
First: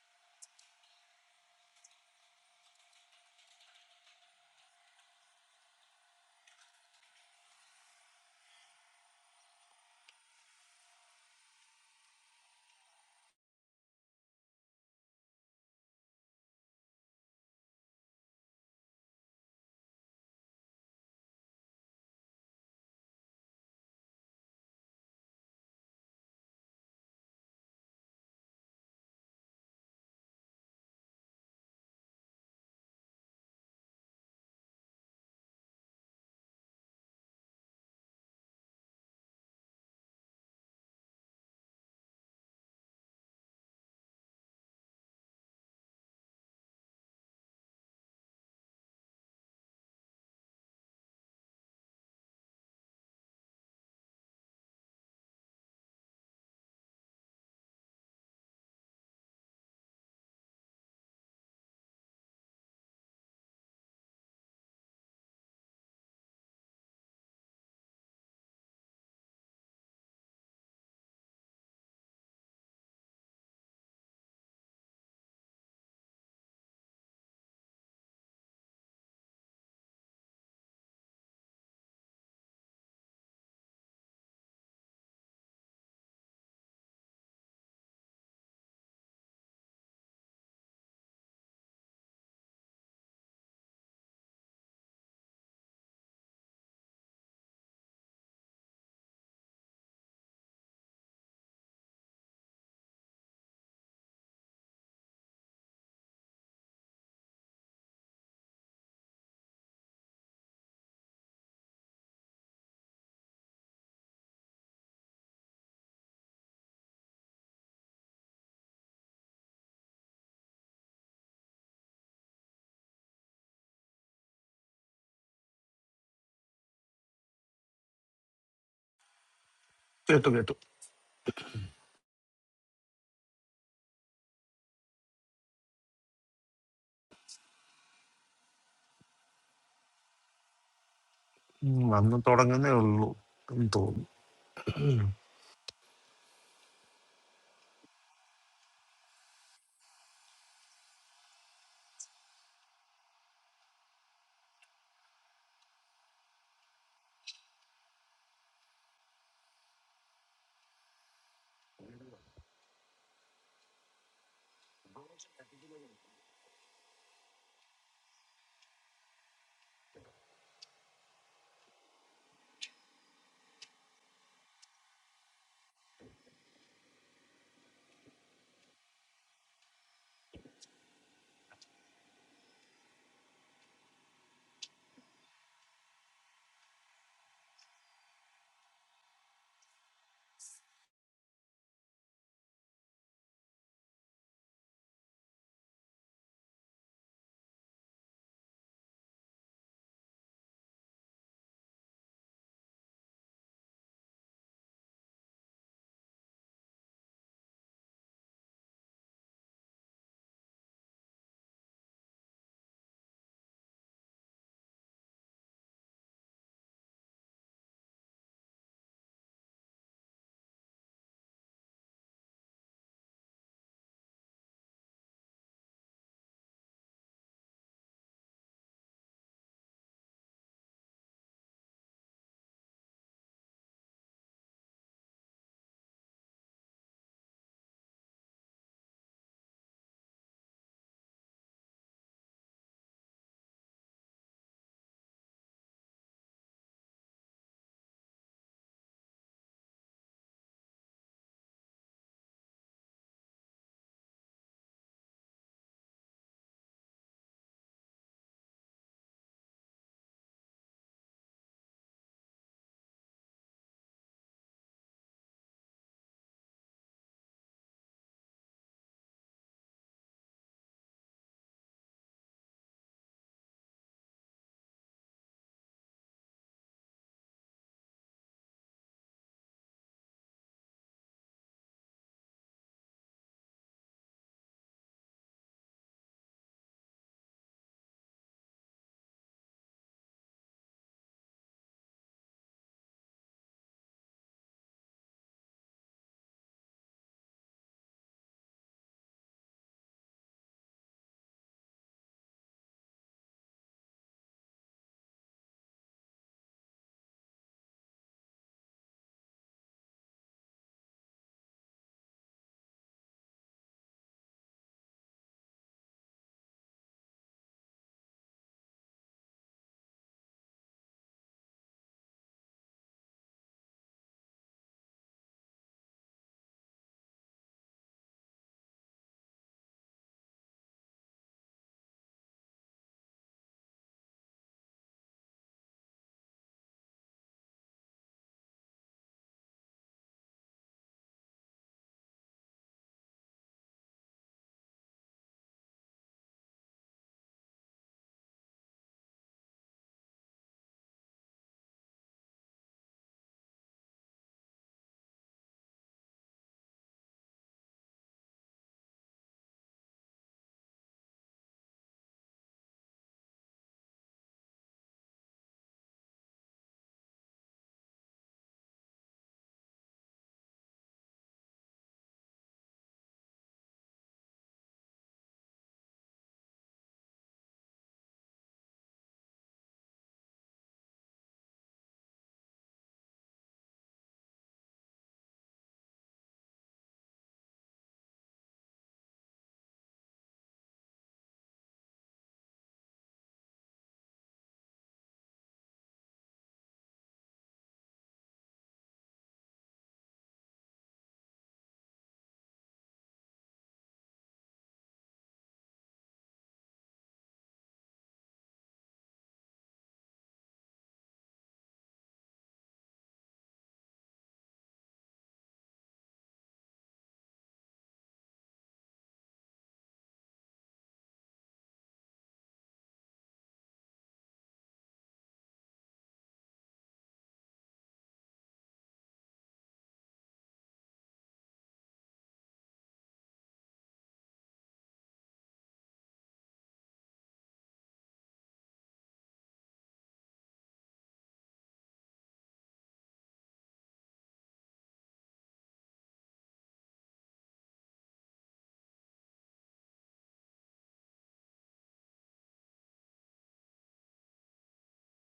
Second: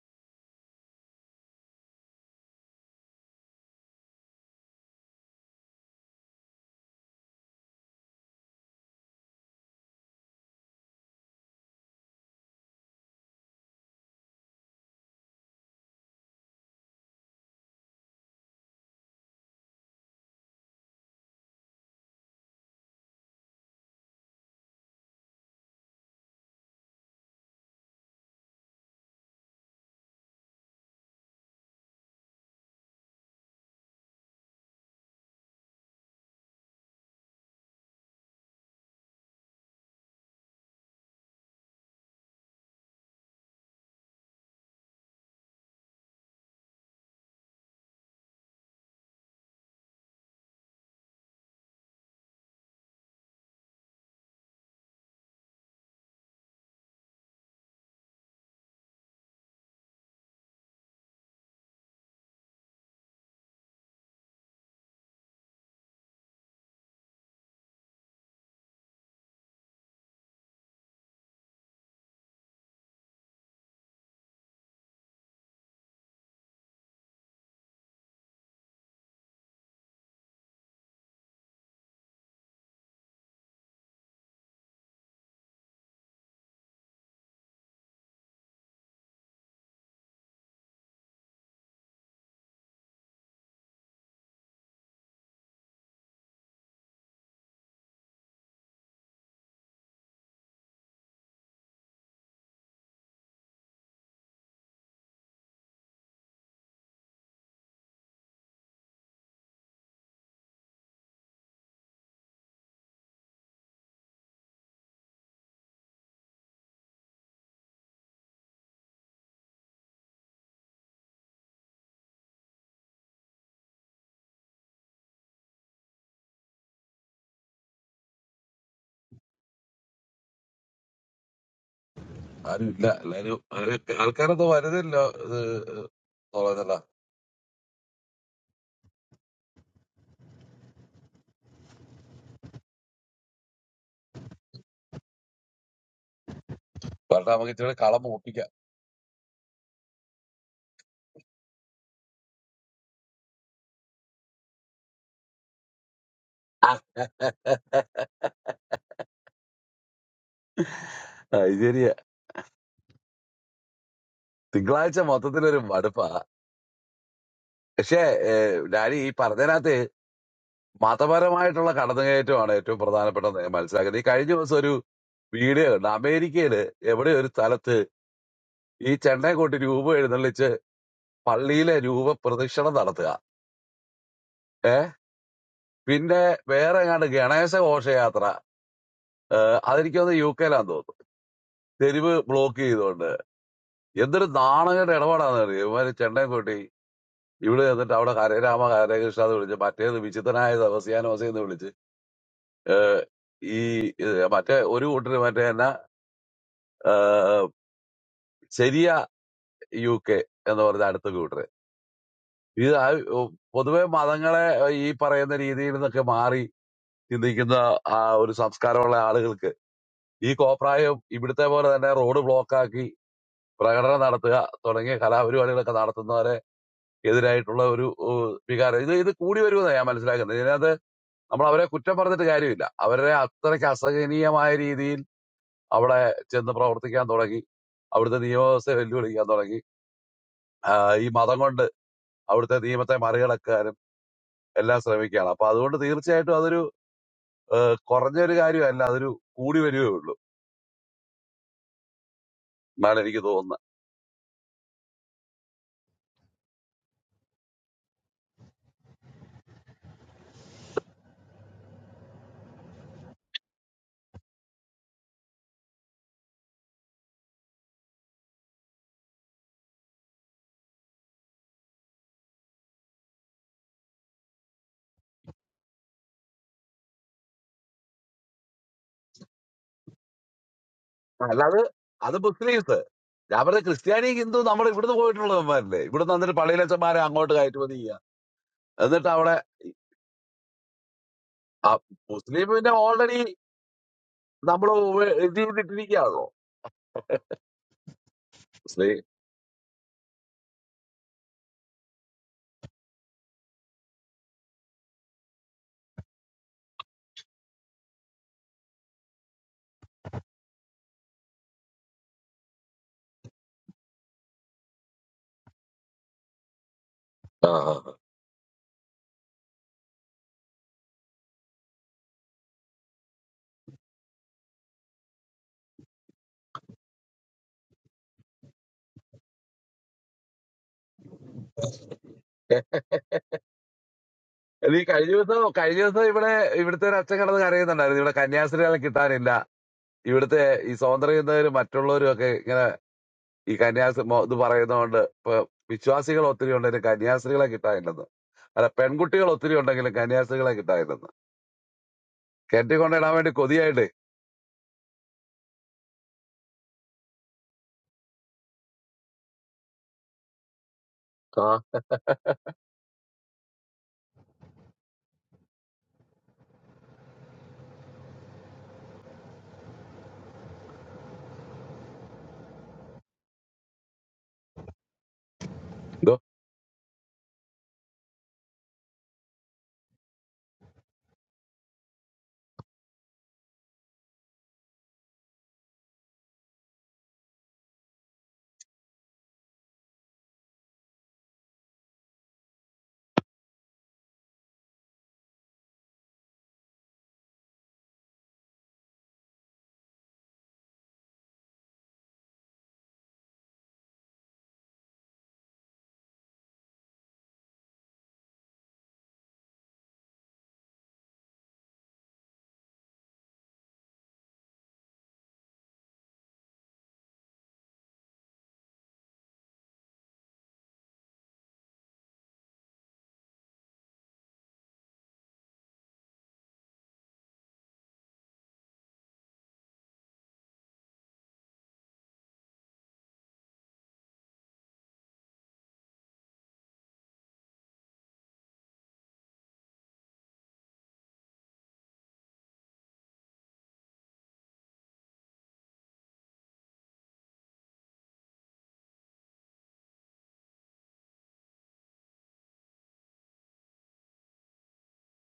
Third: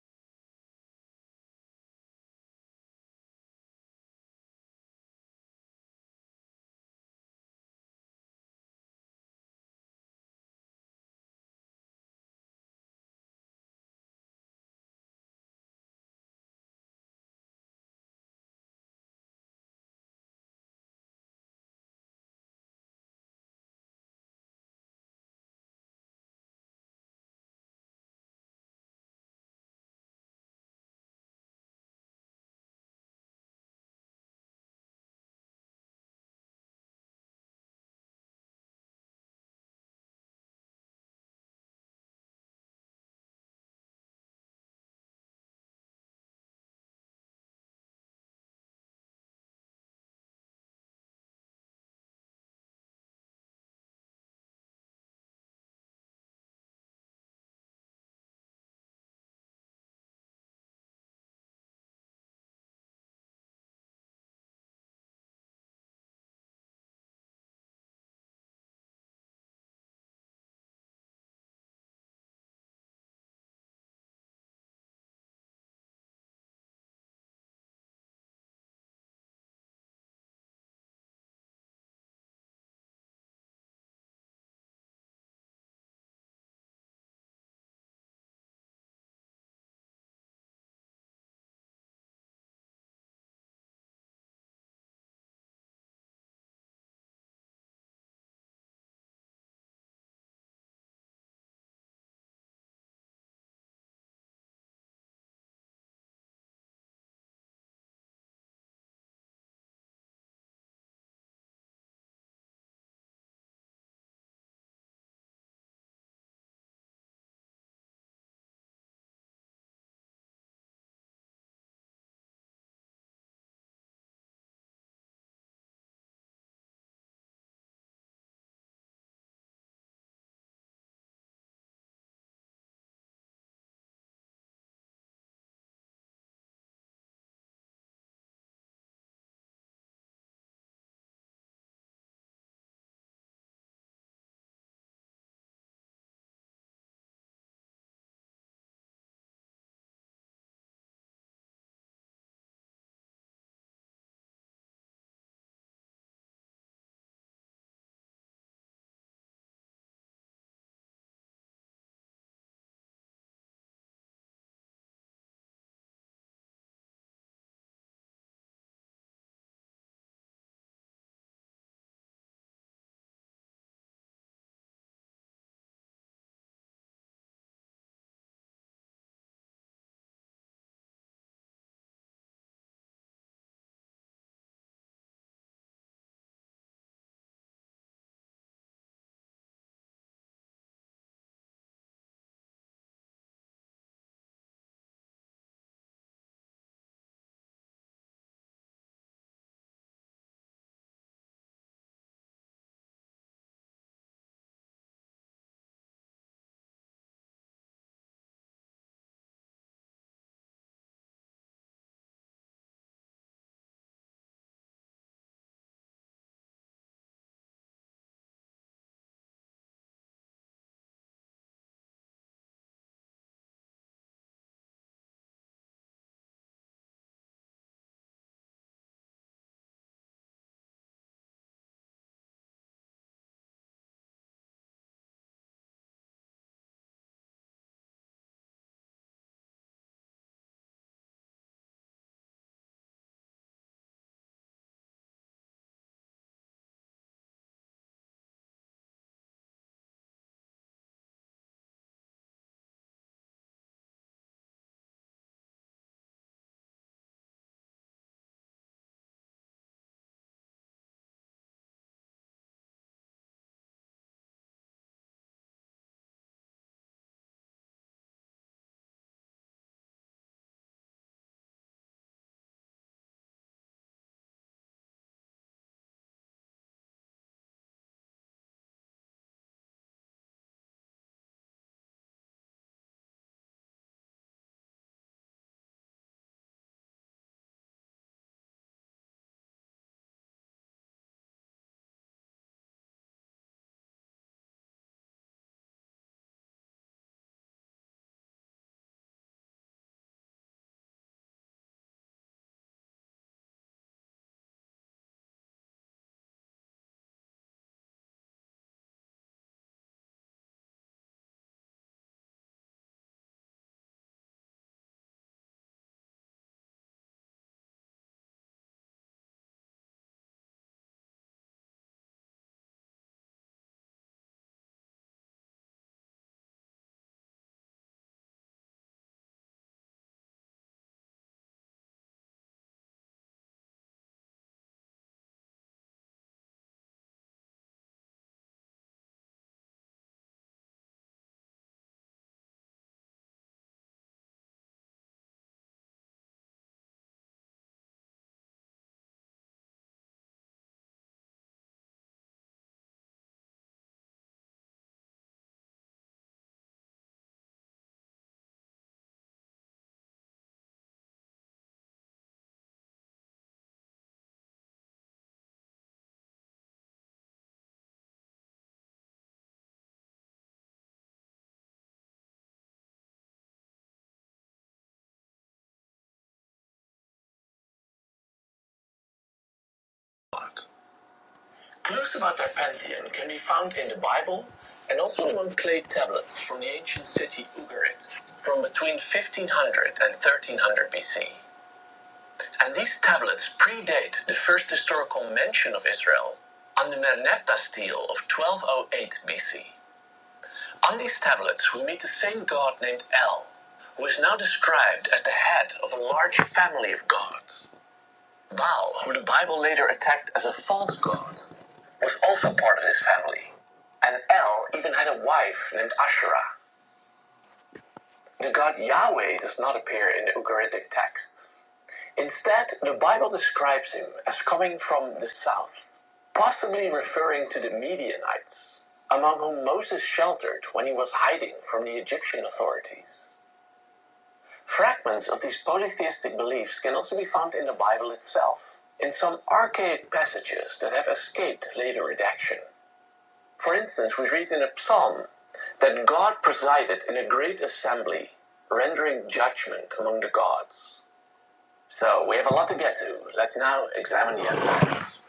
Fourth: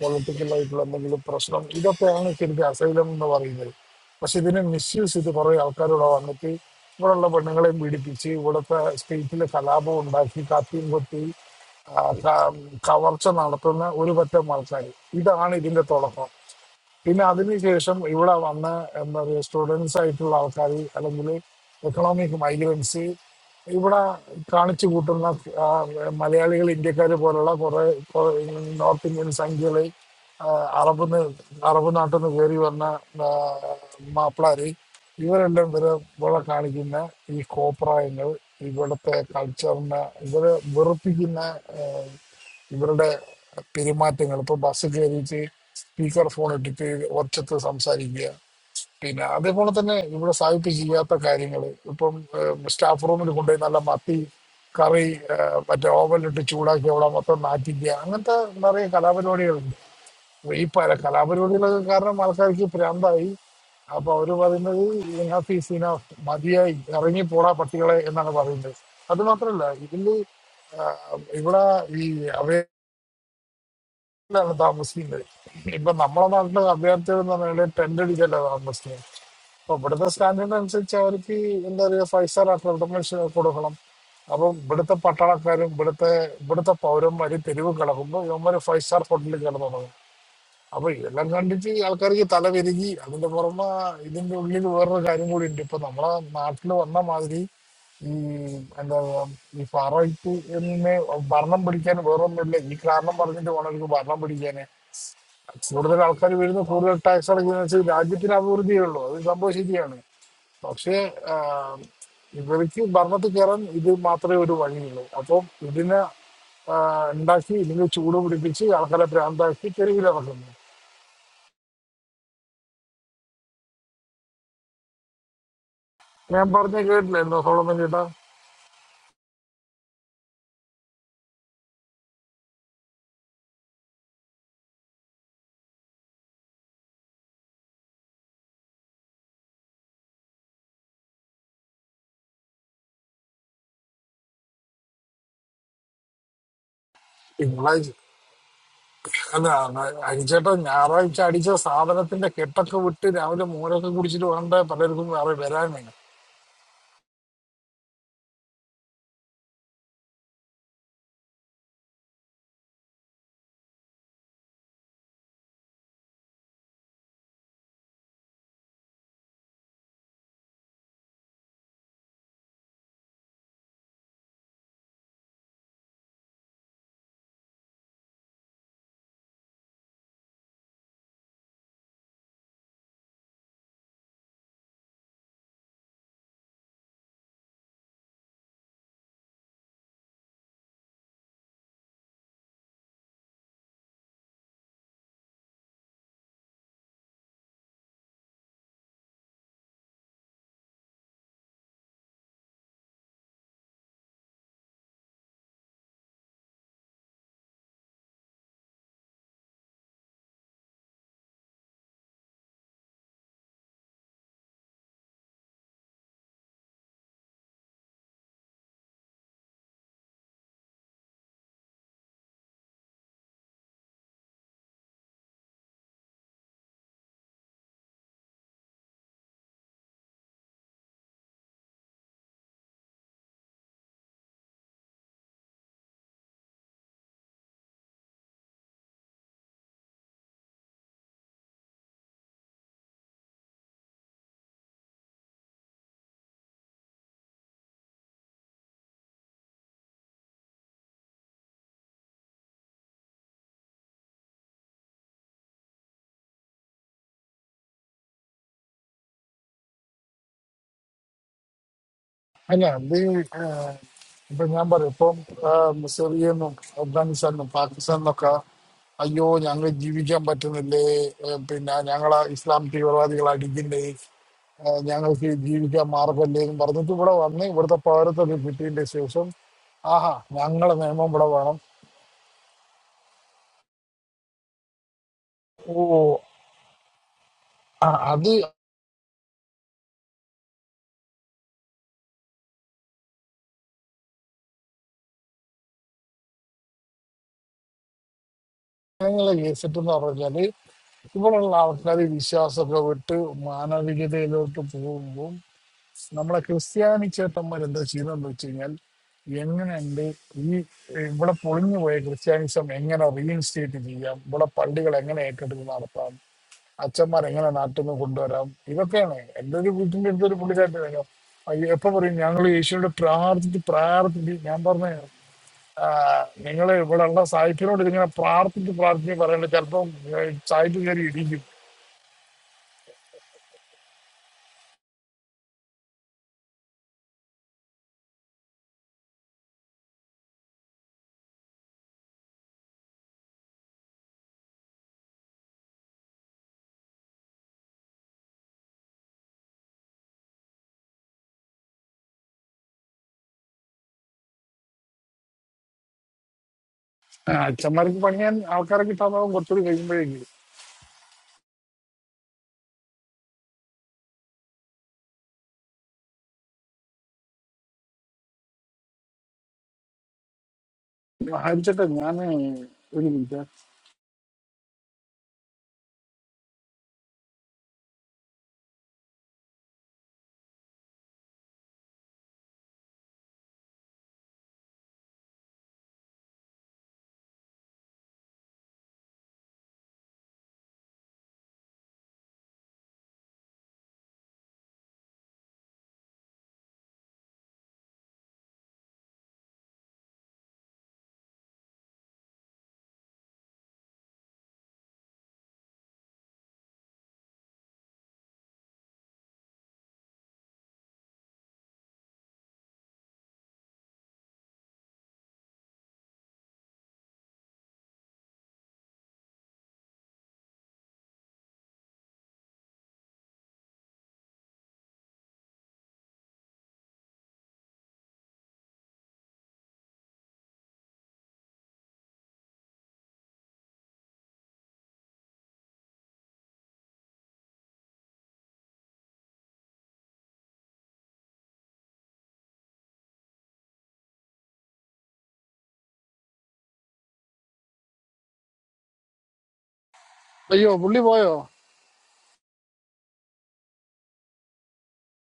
B: പൊളിറ്റിക്കൽ ആയിട്ടുള്ള എന്തെങ്കിലും പ്രശ്നം ഇതൊക്കെയാണ് ശരിക്കും അസൈലം എന്ന് പറയുന്നത് പക്ഷെ ഇതിനെ മിസ്യൂസ് ചെയ്ത് കുറെ ആൾക്കാരിവിടെ വന്നിട്ട് ഇവിടെയുള്ള പെണ്ണുങ്ങളെയും പീഡിപ്പിച്ച് ഇവിടുത്തെ സ്റ്റേറ്റിൽ കലാപം ഉണ്ടാക്കി കത്തിയും കൊത്തി ആ, ക- കവർച്ച നടത്തുന്ന ഒരു പറ്റം ആൾക്കാർ ഇതാണ് ഇതിന്റെ തുടക്കം പിന്നെ അതിനുശേഷം ഇവിടെ വന്ന് എന്താ പറയുക സ്റ്റുഡൻസ് ആയിട്ടുള്ള ആൾക്കാർ അല്ലെങ്കിൽ എക്കണോമിക് മൈഗ്രൻസ് ഇവിടെ കാണിച്ചു കൂട്ടുന്ന ആ, മലയാളികൾ ഇന്ത്യക്കാർ പോലുള്ള കുറേ നോർത്ത് ഇന്ത്യൻ സംഖ്യകൾ അറബ് ന- അറബ് നാട്ടിൽ നിന്ന് കയറി വന്ന ആ, മാപ്പിളാര് ഇവരെല്ലാം ഇവരെ ഇവിടെ കാണിക്കുന്ന ഈ കോപ്രായങ്ങൾ ഇവിടുത്തെ കൾച്ചറിനെ ഇവരെ വെറുപ്പിക്കുന്ന ആ, ഇവരുടെ പെരുമാറ്റങ്ങൾ ഇപ്പൊ ബസ് കയറിയിട്ട് സ്പീക്കർ ഫോൺ ഇട്ടിട്ട് ഒച്ചത്ത് സംസാരിക്കുക പിന്നെ അതേപോലെ തന്നെ ഇവിടെ സാഹിത്യ ചെയ്യാത്ത കാര്യങ്ങൾ ഇപ്പം സ്റ്റാഫ് റൂമിൽ കൊണ്ടുപോയി നല്ല മത്തി കറി ആ, മറ്റേ ഓവനിട്ട് ചൂടാക്കി അവിടെ മൊത്തം നാറ്റിക്കുക അങ്ങനത്തെ നിറയെ കലാപരിപാടികളുണ്ട് അപ്പൊ ഈ പല കലാപരിപാടികളൊക്കെ കാരണം ആൾക്കാർക്ക് ഭ്രാന്തായി അപ്പൊ അവര് പറയുന്നത് ഇനാഫ് ഈസ് ഇനാഫ് മതിയായി ഇറങ്ങി പോടാ പട്ടികളെ എന്നാണ് പറയുന്നത് അത് മാത്രല്ല ഇതില് ആ, ഇവിടെ ഈ ാണ് താമസിക്കുന്നത് ഇപ്പൊ നമ്മുടെ നാട്ടിലെ അഭയാർത്ഥികൾ എന്ന് പറഞ്ഞാൽ ടെന്റ് അടിച്ചല്ല താമസിക്കുന്നത് അപ്പൊ ഇവിടുത്തെ സ്റ്റാൻഡേർഡ് അനുസരിച്ച് അവർക്ക് എന്താ പറയുക ഫൈവ് സ്റ്റാർ അക്കോമഡേഷൻ കൊടുക്കണം അപ്പൊ ഇവിടുത്തെ പട്ടാളക്കാരും ഇവിടുത്തെ ഇവിടുത്തെ പൗരന്മാര് തെരുവ് കിടക്കുമ്പോ ഇവന്മാര് ഫൈവ് സ്റ്റാർ ഹോട്ടലിൽ കിടന്നു തുടങ്ങും അപ്പൊ ഇതെല്ലാം കണ്ടിട്ട് ആൾക്കാർക്ക് തലവെരുകി അതിന്റെ പുറമെ ഇതിന്റെ ഉള്ളിൽ വേറൊരു കാര്യം കൂടി ഉണ്ട് ഇപ്പൊ നമ്മളെ നാട്ടിൽ വന്ന മാതിരി ഈ എന്താ ഈ ഫാറോയ്ക്ക് എന്നെ ഭരണം പിടിക്കാൻ വേറൊന്നുമില്ല ഈ കാരണം പറഞ്ഞിട്ട് വേണം എനിക്ക് ഭരണം പിടിക്കാൻ കൂടുതൽ ആൾക്കാർ വരുന്നു കൂടുതൽ ടാക്സ് അടയ്ക്കുന്നതിനനുസരിച്ച് രാജ്യത്തിന് അഭിവൃദ്ധിയേ ഉള്ളൂ അത് സംഭവം ശരിയാണ് പക്ഷേ ആ, ഇവർക്ക് ഭരണത്തിൽ കയറാൻ ഇത് മാത്രമേ ഒരു വഴിയുള്ളൂ അപ്പം ഇതിനെ ആ, ഉണ്ടാക്കി ഇല്ലെങ്കിൽ ചൂട് പിടിപ്പിച്ച് ആൾക്കാരെ ഭ്രാന്താക്കി തെരുവിലിറക്കുന്നു ഞാൻ പറഞ്ഞ കേട്ടില്ലായിരുന്നോ സോളമൻ ചേട്ടാ
C: To K. To.
D: ആരും ഇല്ല എല്ലാരും ആരും ആൾക്കാരൊന്നും വരുന്നില്ല സോളജനോ
C: Hmm. I am not talking. I am old. Hmm. To.
D: പറഞ്ഞാൽ നമുക്ക് ഇച്ചിരി
B: തിങ്കളാഴ്ച
D: കളം ഒപ്പിക്കാം
B: അല്ല അരിച്ചേട്ടാ ഞായറാഴ്ച അടിച്ച സാധനത്തിന്റെ കെട്ടൊക്കെ വിട്ട് രാവിലെ മോരൊക്കെ കുടിച്ചിട്ട് വേണ്ട പലർക്കും വേറെ വരാനേ
D: അത് ശരിയാ തിങ്കളാഴ്ച മൊത്തത്തിലൊരു മടുപ്പാ പക്ഷേ ഏ, ഡാഡി ഈ പറഞ്ഞതിനകത്ത് മതപരമായിട്ടുള്ള കടന്നുകയറ്റമാണ് ഏറ്റവും പ്രധാനപ്പെട്ട നയം മനസ്സിലാക്കുന്നത് ഈ കഴിഞ്ഞ ദിവസം ഒരു വീഡിയോ കണ്ടു അമേരിക്കയില് എവിടെ ഒരു സ്ഥലത്ത് ഈ ചെണ്ടയും കൊട്ടി രൂപ എഴുന്നള്ളിച്ച് പള്ളിയിലെ രൂപ പ്രദക്ഷിണം നടത്തുക ഏ പിന്നെ വേറെ എങ്ങാണ്ട് ഗണേശ ഘോഷയാത്ര ഏഹ് അതെനിക്കൊന്ന് യു കെയിലാന്ന് തോന്നുന്നു തെരുവ് ബ്ലോക്ക് ചെയ്തുകൊണ്ട് എന്തൊരു നാണകരുടെ ഇടപാടാന്ന് അറിയോ ഇവര് ചെണ്ടയും കൊട്ടി ഇവിടെ എന്നിട്ട് അവിടെ ഹരേരാമ ഹരേകൃഷ്ണ എന്ന് വിളിച്ച് മറ്റേത് വിചിത്രനായ സവസ്യാനോസെന്ന് വിളിച്ച് ഏഹ് ഈ ഏഹ് മറ്റേ ഒരു കൂട്ടര് മറ്റേ എന്നാ ഏഹ് ശരിയ യു കെ എന്ന് പറഞ്ഞ അടുത്ത കൂട്ടര് ഇത് ആ ഒ- പൊതുവെ മതങ്ങളെ ഏഹ്, ഈ പറയുന്ന രീതിയിൽ നിന്നൊക്കെ മാറി ചിന്തിക്കുന്ന ആ ഒരു സംസ്കാരമുള്ള ആളുകൾക്ക് ഈ കോപ്രായം ഇവിടുത്തെ പോലെ തന്നെ റോഡ് ബ്ലോക്കാക്കി പ്രകടനം നടത്തുക തുടങ്ങിയ കലാപരിപാടികളൊക്കെ നടത്തുന്നവരെ എതിരായിട്ടുള്ള ഒരു ഏഹ്, വികാരം ഇത് ഇത് കൂടി വരുമെന്ന് ഞാൻ മനസ്സിലാക്കുന്നത് ഇതിനകത്ത് നമ്മൾ അവരെ കുറ്റം പറഞ്ഞിട്ട് കാര്യമില്ല അവരെ അത്രയ്ക്ക് അസഹനീയമായ രീതിയിൽ അവിടെ ചെന്ന് പ്രവർത്തിക്കാൻ തുടങ്ങി അവിടുത്തെ നിയമവ്യവസ്ഥയെ വെല്ലുവിളിക്കാൻ തുടങ്ങി ആ, ഈ മതം കൊണ്ട് അവിടുത്തെ നിയമത്തെ മറികടക്കുക എല്ലാം ശ്രമിക്കുകയാണ് അപ്പൊ അതുകൊണ്ട് തീർച്ചയായിട്ടും അതൊരു ഏഹ്, കുറഞ്ഞൊരു കാര്യമല്ല അതൊരു കൂടി വരുമോ എന്നാണ് എനിക്ക് തോന്നുന്നത്
B: അല്ല ഇത് ഏഹ്, ഇപ്പൊ ഞാൻ പറയും ഇപ്പം ഏഹ്, സിറിയന്നും അഫ്ഗാനിസ്ഥാനും പാകിസ്ഥാനിന്നൊക്കെ അയ്യോ ഞങ്ങൾ ജീവിക്കാൻ പറ്റുന്നില്ലേ ഏഹ്, പിന്നെ ഞങ്ങളെ ഇസ്ലാം തീവ്രവാദികൾ അടിക്കില്ലേ ഏഹ്, ഞങ്ങൾക്ക് ജീവിക്കാൻ മാർഗമല്ലേ എന്ന് പറഞ്ഞിട്ട് ഇവിടെ വന്ന് ഇവിടുത്തെ പൗരത്വം കിട്ടിയതിന്റെ ശേഷം ആഹാ ഞങ്ങളെ നിയമം ഇവിടെ വേണം
D: അല്ലാതെ അത് മുസ്ലിംസ് ഞാൻ പറഞ്ഞ ക്രിസ്ത്യാനി ഹിന്ദു നമ്മൾ ഇവിടുന്ന്
B: ഓ
D: പോയിട്ടുള്ളവന്മാരല്ലേ ഇവിടുന്ന് വന്നിട്ട് പള്ളിയിലച്ചന്മാരെ അങ്ങോട്ട് കയറ്റുമതി
B: ആ,
D: ചെയ്യുക
B: അത്
D: എന്നിട്ട് അവിടെ ആ മുസ്ലിം പിന്നെ ഓൾറെഡി നമ്മൾ ഇത് ചെയ്തിട്ടിരിക്കുകയാണല്ലോ മുസ്ലിം
B: അങ്ങനെയുള്ള കേസിട്ട് എന്ന് പറഞ്ഞാല് ഇവിടെയുള്ള ആൾക്കാർ വിശ്വാസമൊക്കെ വിട്ട് മാനവികതയിലോട്ട് പോകുമ്പോൾ നമ്മളെ ക്രിസ്ത്യാനി ചേട്ടന്മാർ എന്താ ചെയ്യുന്നതെന്ന് വെച്ച് കഴിഞ്ഞാൽ എങ്ങനെയുണ്ട് ഈ ഇവിടെ പൊളിഞ്ഞു പോയ ക്രിസ്ത്യാനിസം എങ്ങനെ റീഇൻസ്റ്റേറ്റ് ചെയ്യാം ഇവിടെ പള്ളികൾ എങ്ങനെ ഏറ്റെടുത്ത് നടത്താം അച്ഛന്മാർ
D: ആ
B: എങ്ങനെ
D: ആ, ആ.
B: നാട്ടിൽ നിന്ന് കൊണ്ടുവരാം ഇതൊക്കെയാണ് എൻ്റെ ഒരു വീട്ടിൻ്റെ അടുത്തൊരു പുള്ളിക്കാരൻ്റെ കാര്യം എപ്പോ പറയും ഞങ്ങൾ യേശുവിനോട് പ്രാർത്ഥിച്ച് പ്രാർത്ഥിച്ച് ഞാൻ പറഞ്ഞ നിങ്ങൾ ഇവിടെ ഉള്ള സായിപ്പിനോട് ഇതിങ്ങനെ പ്രാർത്ഥിച്ച് പ്രാർത്ഥിച്ച് പറയേണ്ട ചിലപ്പോൾ സായിപ്പ് കയറി ഇടിക്കും
D: ഇത് ഈ കഴിഞ്ഞ ദിവസം കഴിഞ്ഞ ദിവസം ഇവിടെ ഇവിടുത്തെ ഒരു അച്ഛൻ കിടന്ന് കരയുന്നുണ്ടായിരുന്നു ഇവിടെ കന്യാസ്ത്രീകളെ കിട്ടാനില്ല ഇവിടുത്തെ ഈ സ്വതന്ത്രരും മറ്റുള്ളവരും ഒക്കെ ഈ കന്യാസ് മോ- ഇത് പറയുന്നതുകൊണ്ട് ഇപ്പൊ വിശ്വാസികൾ ഒത്തിരി ഉണ്ടെങ്കിലും കന്യാസ്ത്രീകളെ കിട്ടാനില്ലെന്ന് അല്ല പെൺകുട്ടികൾ ഒത്തിരി ഉണ്ടെങ്കിലും കന്യാസ്ത്രീകളെ കിട്ടാനില്ലെന്ന് കെട്ടിക്കൊണ്ടിടാൻ വേണ്ടി കൊതിയായിട്ട്
B: ആ, അച്ഛന്മാർക്ക് പണിയാൻ ആൾക്കാരെ കിട്ടാതാവും കുറച്ചുകൂടി കഴിയുമ്പോഴേക്കും
D: ആ
B: ഹരിച്ചട്ടെ ഞാൻ ഒരു minute
A: Clues about their pantheon can be found in the Bible and also among clay tablets from the ancient city Ugarit from between 1500 and 1300 BC. And these tablets predate the first historical mention of Israel on the Merneptah stele of 1208 BC. On these tablets, we meet the same god named El, who is now described as the head of a large family of gods. Baal, who the Bible later attacked as a false god, was also part of his family. And El even had a wife named Asherah. The god Yahweh does not appear in the Ugaritic texts. Instead, the Bible describes him as coming from the south, possibly referring to the Midianites, among whom Moses sheltered when he was hiding from the Egyptian authorities. Fragments of these polytheistic beliefs can also be found in the Bible itself, in some archaic passages that have escaped later redaction. For instance, we read in a psalm that God presided in a great assembly, rendering judgment among the
B: അയ്യോ പുള്ളി
A: gods.
B: പോയോ
A: So we have a lot to get to. Let's now examine the evidence.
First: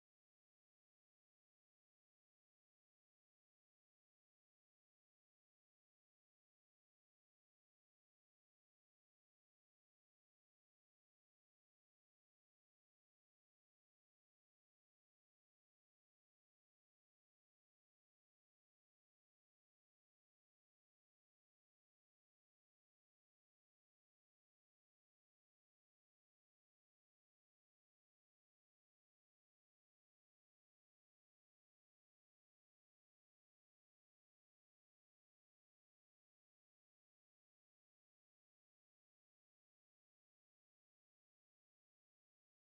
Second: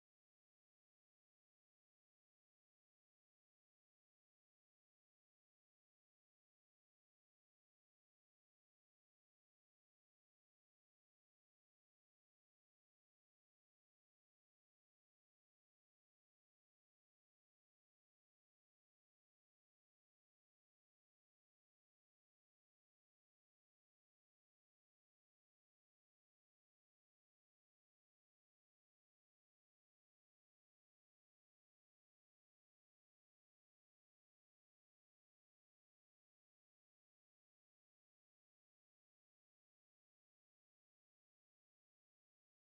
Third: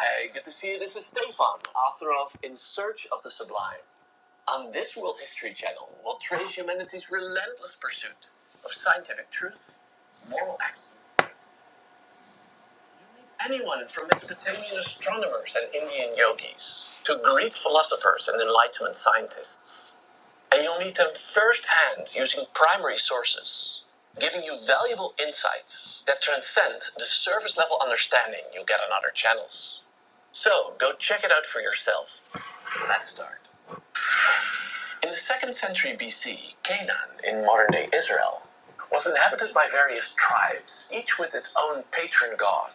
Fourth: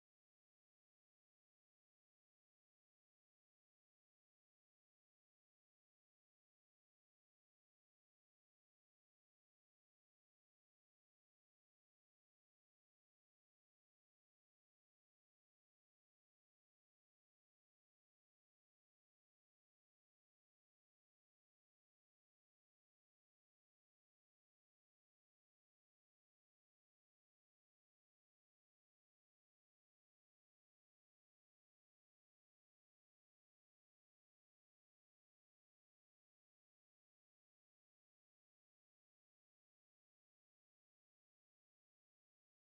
A: Hey, good to see you. This is Stefan, author of In Search of the Sublime. On this World History Channel, we'll trace humanity's relentless pursuit of scientific truth, moral excellence. Anyone from Mesopotamian astronomers and Indian yogis to Greek philosophers and Enlightenment scientists. And you'll meet them firsthand using primary sources, giving you valuable insights that transcend the surface level understanding you get on other channels. So go check it out for yourself. Let's start. In the second century BC, Canaan, in modern day Israel, was inhabited by various tribes, each with its own patron god.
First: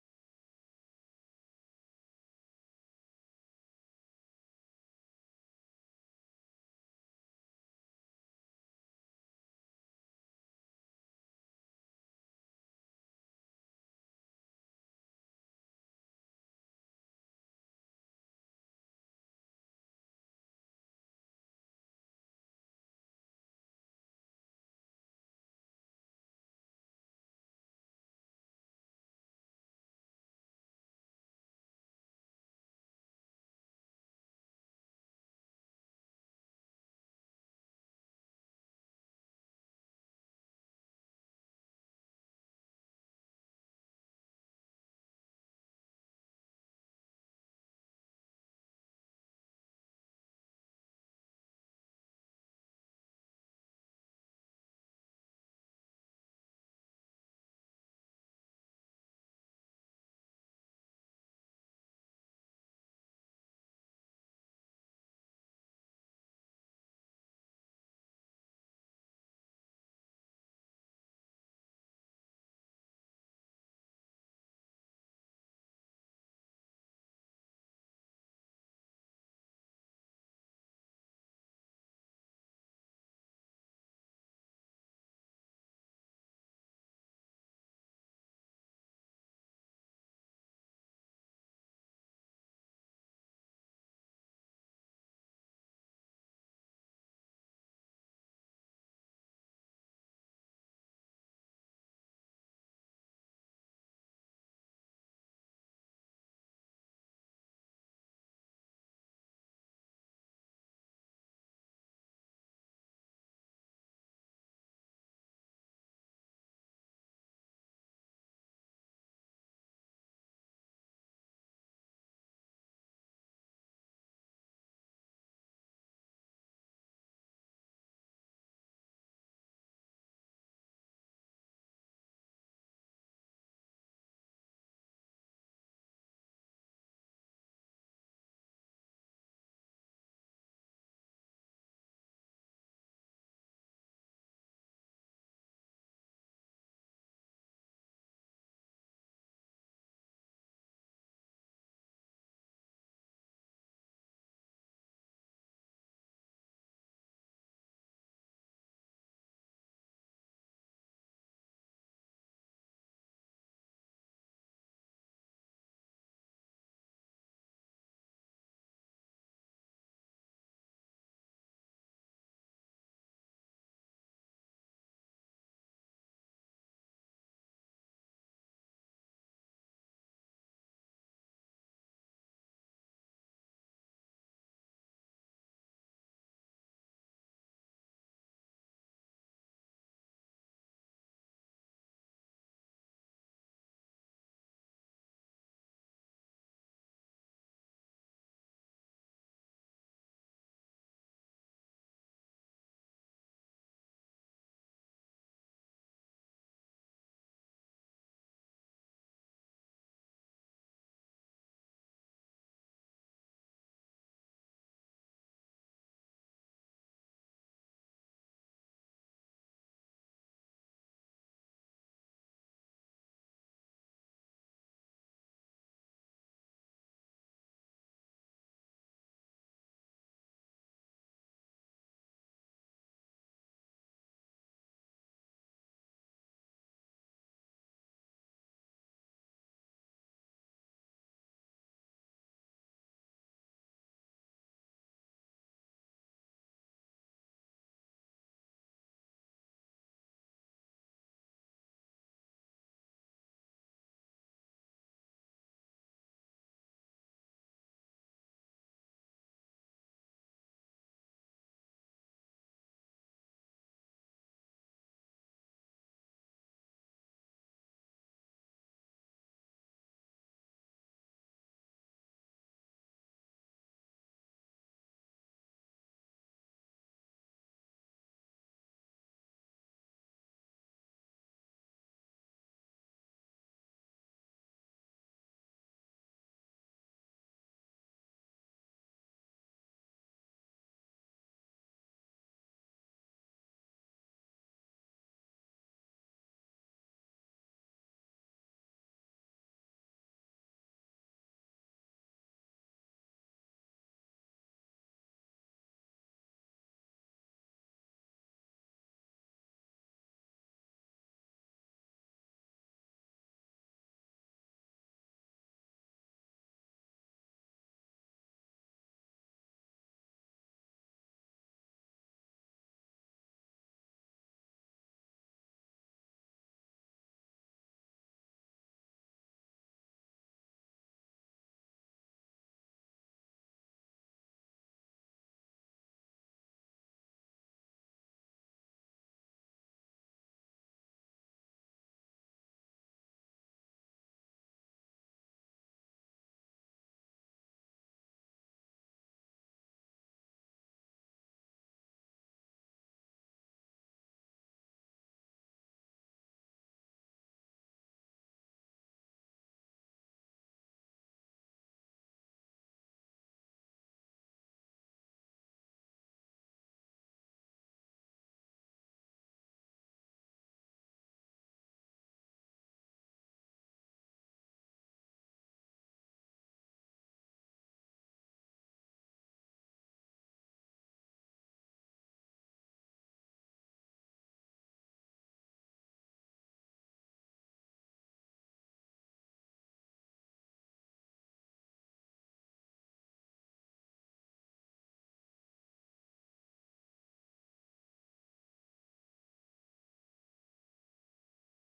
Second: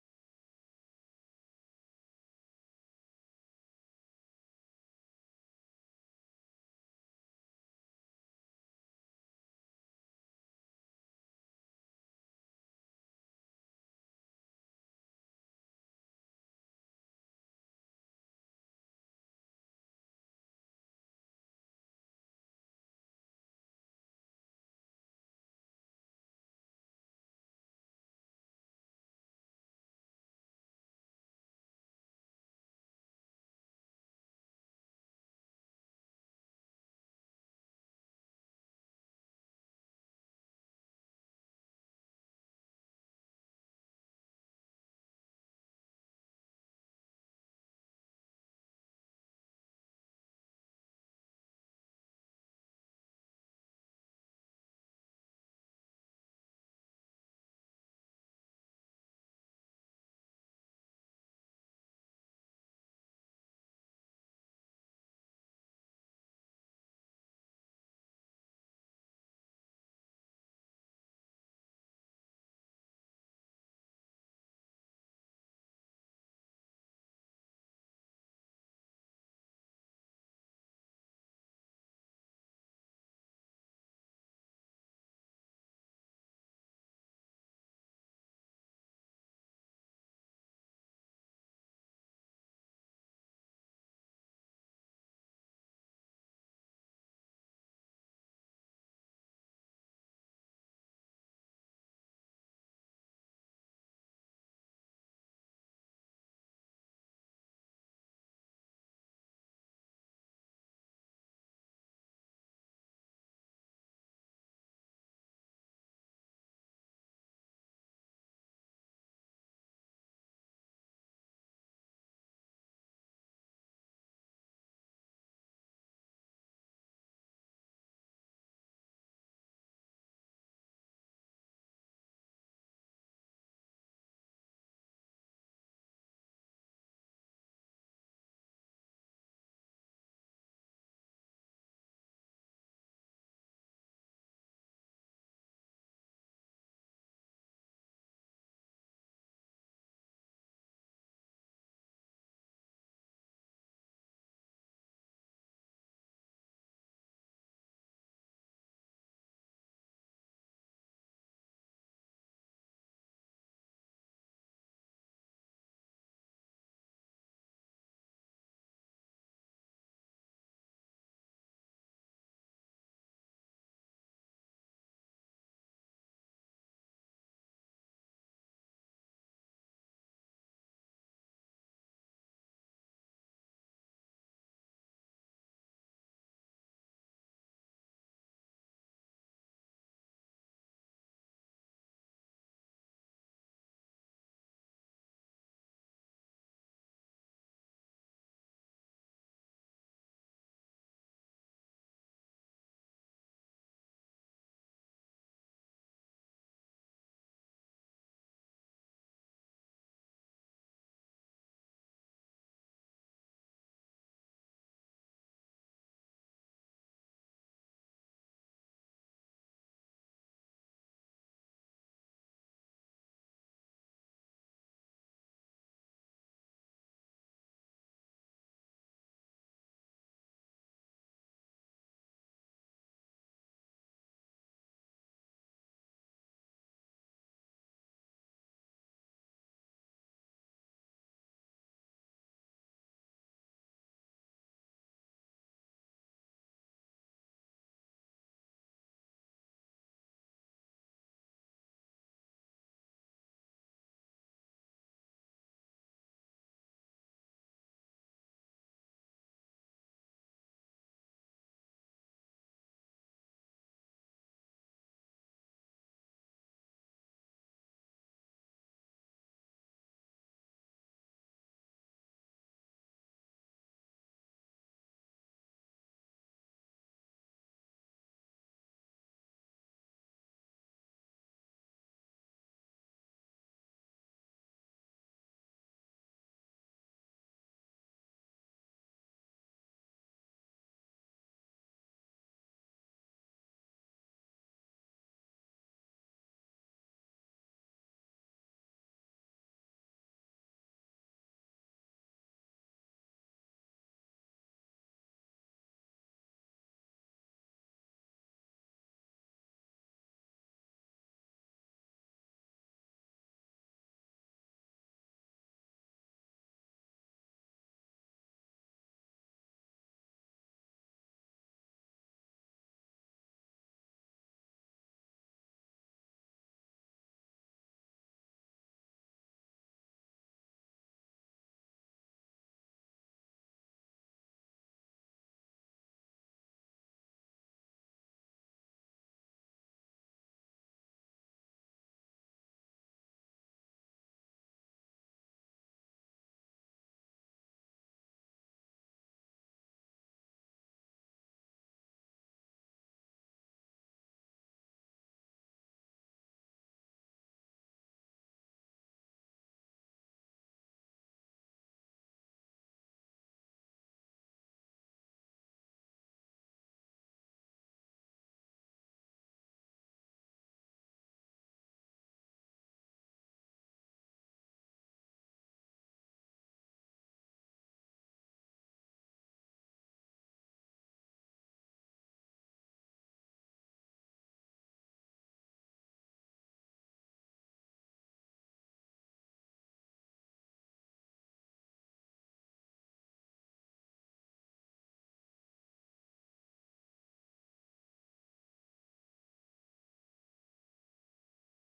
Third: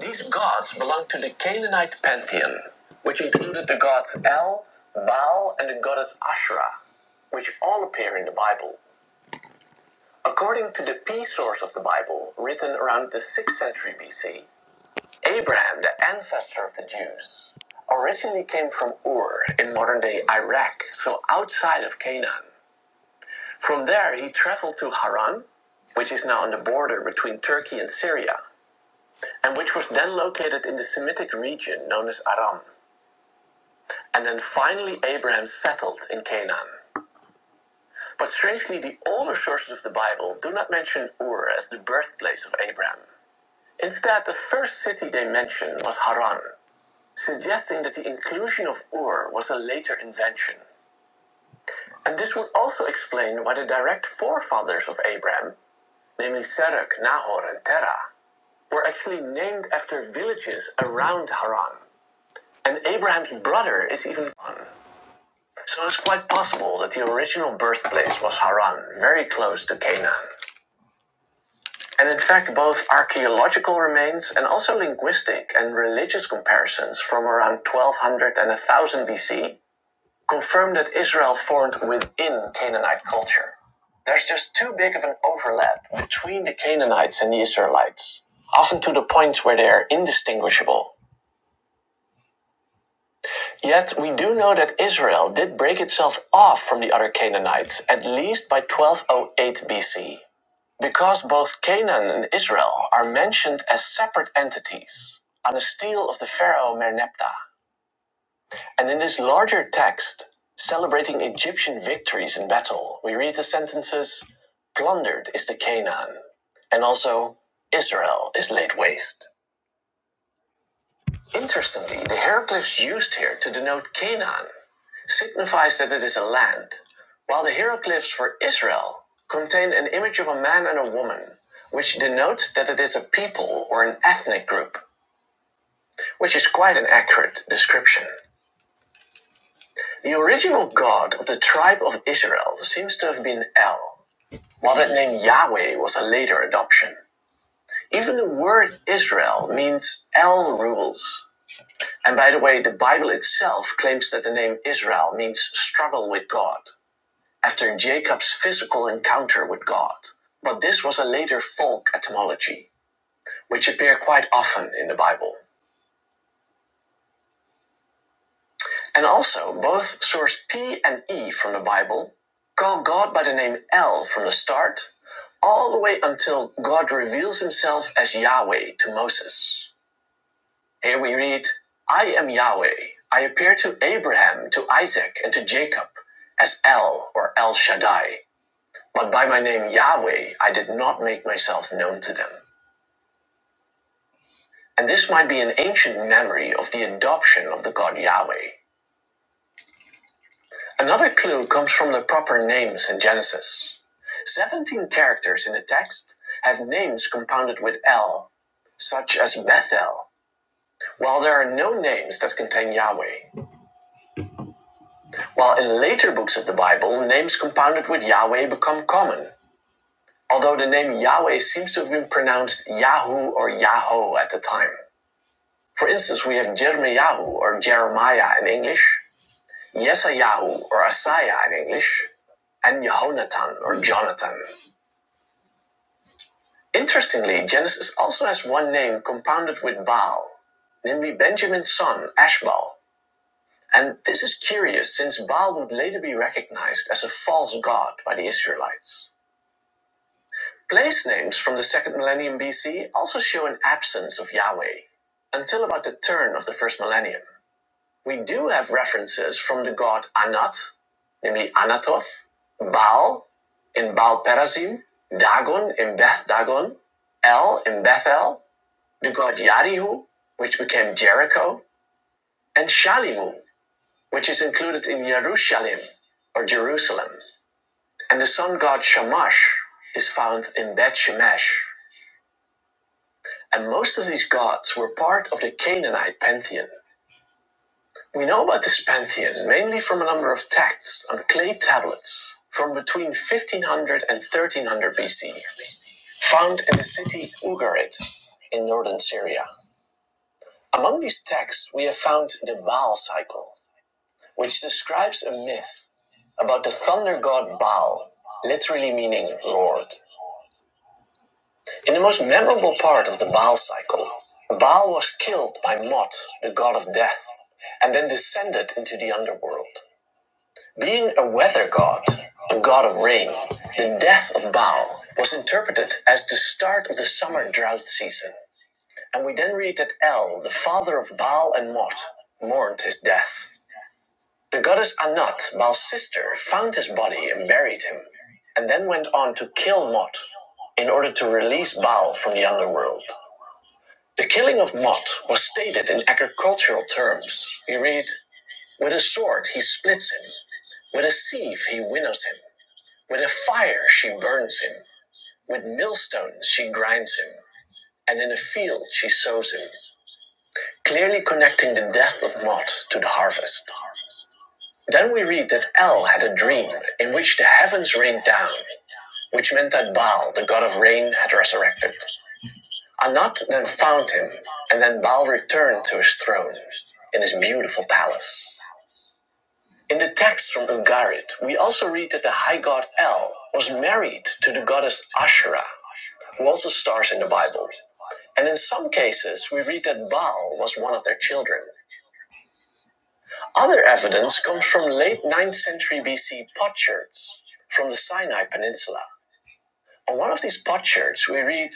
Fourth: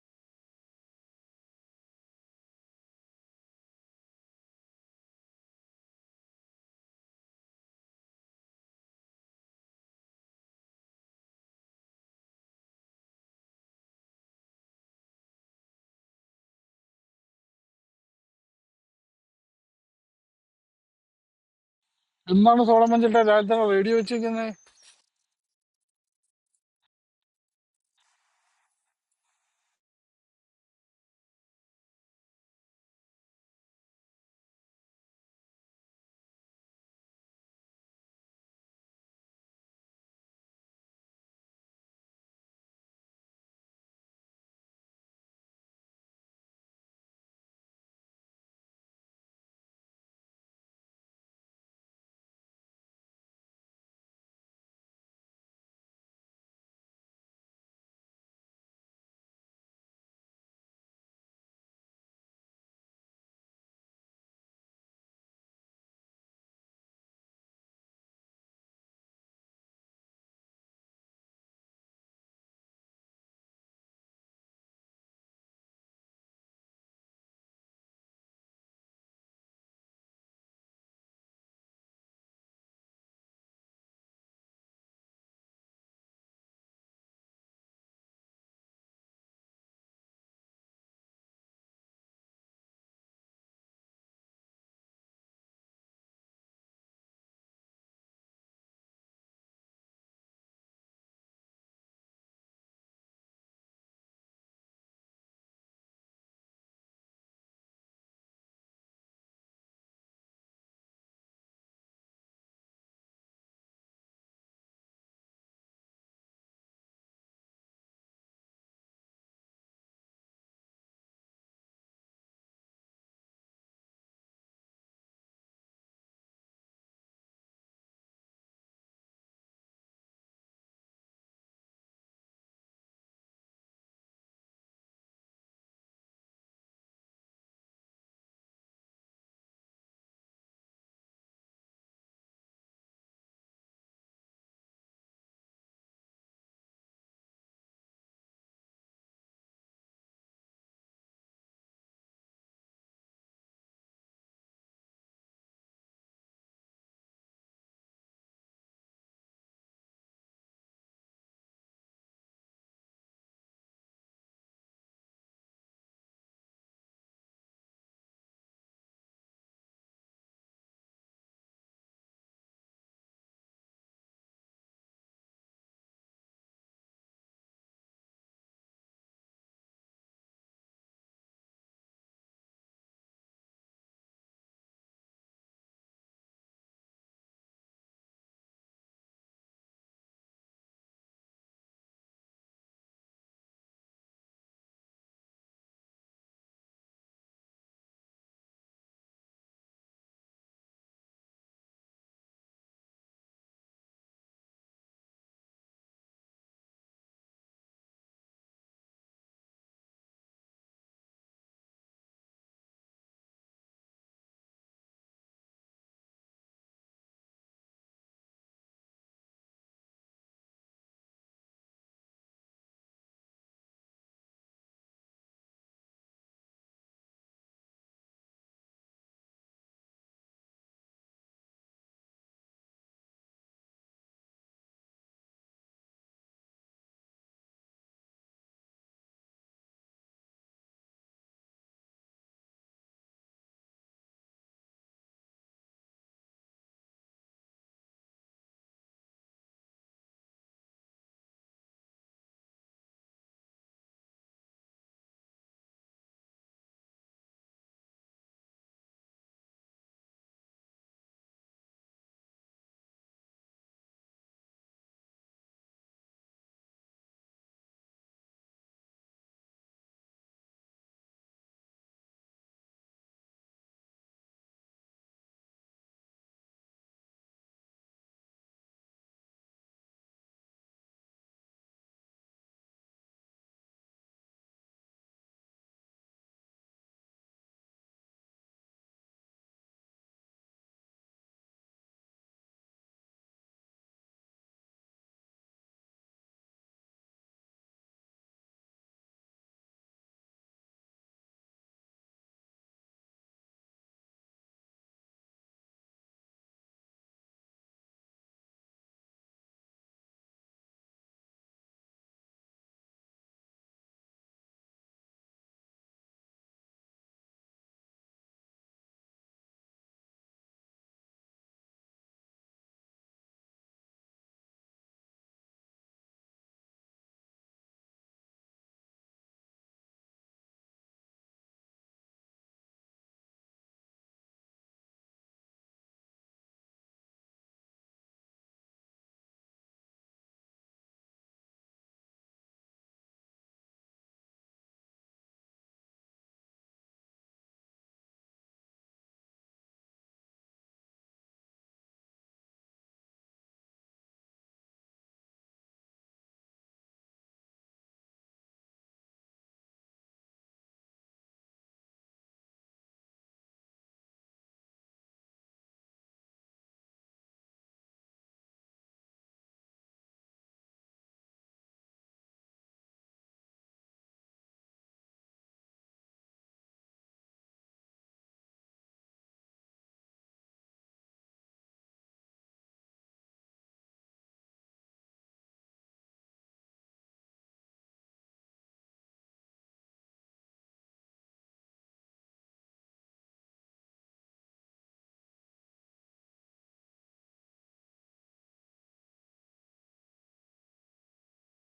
A: These gods belonged to the Canaanite pantheon, which included the gods El, Baal, and the goddess Asherah, which all appear in the Bible. According to the P source of the Bible, written around the 6th century BC, Abraham, the ancestor of the Jews, originally came from Ur in modern day Iraq, so outside of Canaan.
B: എന്താണ് Solomon ചേട്ടാ രാജ്യത്തെ
A: From
B: radio
A: there, he
B: വെച്ചിരിക്കുന്നത്
A: traveled to Haran, which is now on the border between Turkey and Syria, and which was then located in the Semitic region known as Aram. And then finally, Abraham settled in Canaan. But strangely, the older sources of the Bible do not mention Ur as the birthplace of Abraham. Instead, the first city they mention was Haran, suggesting that the inclusion of Ur was a later invention. And this would also explain why the direct forefathers of Abraham, namely Serach, Nahor, and Terah, were actually named after villages around Haran. And Abraham's brother is even one. So it's quite possible that the original birthplace was Haran, very close to Canaan. And in fact, both archaeological remains and also linguistic and religious comparisons from around 1200 and 1000 BC confirm that Israel formed within Canaanite culture. There's just too big of an overlap between the Canaanites and the Israelites, often to the point where they are indistinguishable. Yet we do know that Israel did break itself off from the other Canaanites, at least by 1208 BC, because both Canaan and Israel are mentioned as separate entities on a stele of the pharaoh Merneptah. And in this larger text, celebrating Egyptian victories in battle, we read the sentences Plundered is the Canaan, and also Israel is laid waste. Interestingly, the hieroglyphs used here to denote Canaan signifies that it is a land, while the hieroglyphs for Israel contain an image of a man and a woman, which denotes that it is a people or an ethnic group, which is quite an accurate description. The original god of the tribe of Israel seems to have been El, while that name Yahweh was a later adoption. Even the word Israel means El rules. And by the way, the Bible itself claims that the name Israel means struggle with God. after Jacob's physical encounter with God. But this was a later folk etymology, which appear quite often in the Bible. And also, both source P and E from the Bible call God by the name El from the start, all the way until God reveals himself as Yahweh to Moses. Here we read, I am Yahweh. I appear to Abraham, to Isaac, and to Jacob as El or El Shaddai. But by my name Yahweh, I did not make myself known to them. And this might be an ancient memory of the adoption of the god Yahweh. Another clue comes from the proper names in Genesis. 17 characters in the text have names compounded with El, such as Bethel, while there are no names that contain Yahweh. While in later books of the Bible, names compounded with Yahweh become common, although the name Yahweh seems to have been pronounced Yahu or Yaho at the time. For instance, we have Jeremiah or Jeremiah in English, Yesayahu or Asaiah in English, and Yehonatan or Jonathan. Interestingly, Genesis also has one name compounded with Baal, namely Benjamin's son, Ashbal. And this is curious since Baal would later be recognized as a false god by the Israelites. Place names from the second millennium BC also show an absence of Yahweh until about the turn of the first millennium. we do have references from the god Anat, namely Anatoth, Baal in Baal Perazim, Dagon in Beth Dagon, El in Bethel, the god Yarihu, which became Jericho, and Shalimu, which is included in Yerushalim or Jerusalem. And the sun god Shamash is found in Bet Shemesh. And most of these gods were part of the Canaanite pantheon. We know about this pantheon mainly from a number of texts on clay tablets from between 1500 and 1300 BC, found in the city Ugarit in northern Syria. Among these texts, we have found the Baal cycle, which describes a myth about the thunder god Baal, literally meaning Lord. In the most memorable part of the Baal cycle, Baal was killed by Mot, the god of death, and then descended into the underworld. Being a weather god, a god of rain, the death of Baal was interpreted as the start of the summer drought season. And we then read that El, the father of Baal and Mot, mourned his death. The goddess Anat, Baal's sister, found his body and buried him, and then went on to kill Mot in order to release Baal from the underworld. The killing of Mot was stated in agricultural terms. We read, With a sword he splits him, with a sieve he winnows him. With a fire she burns him, with millstones she grinds him, and in a field she sows him, clearly connecting the death of Mod to the harvest. Then we read that El had a dream in which the heavens rained down, which meant that Baal, the god of rain, had resurrected. Anat then found him, and then Baal returned to his throne in his beautiful palace. In the text from Ugarit, we also read that the high god El was married to the goddess Asherah, who also stars in the Bible. And in some cases, we read that Baal was one of their children. Other evidence comes from late ninth century BC potsherds from the Sinai Peninsula. On one of these potsherds, we read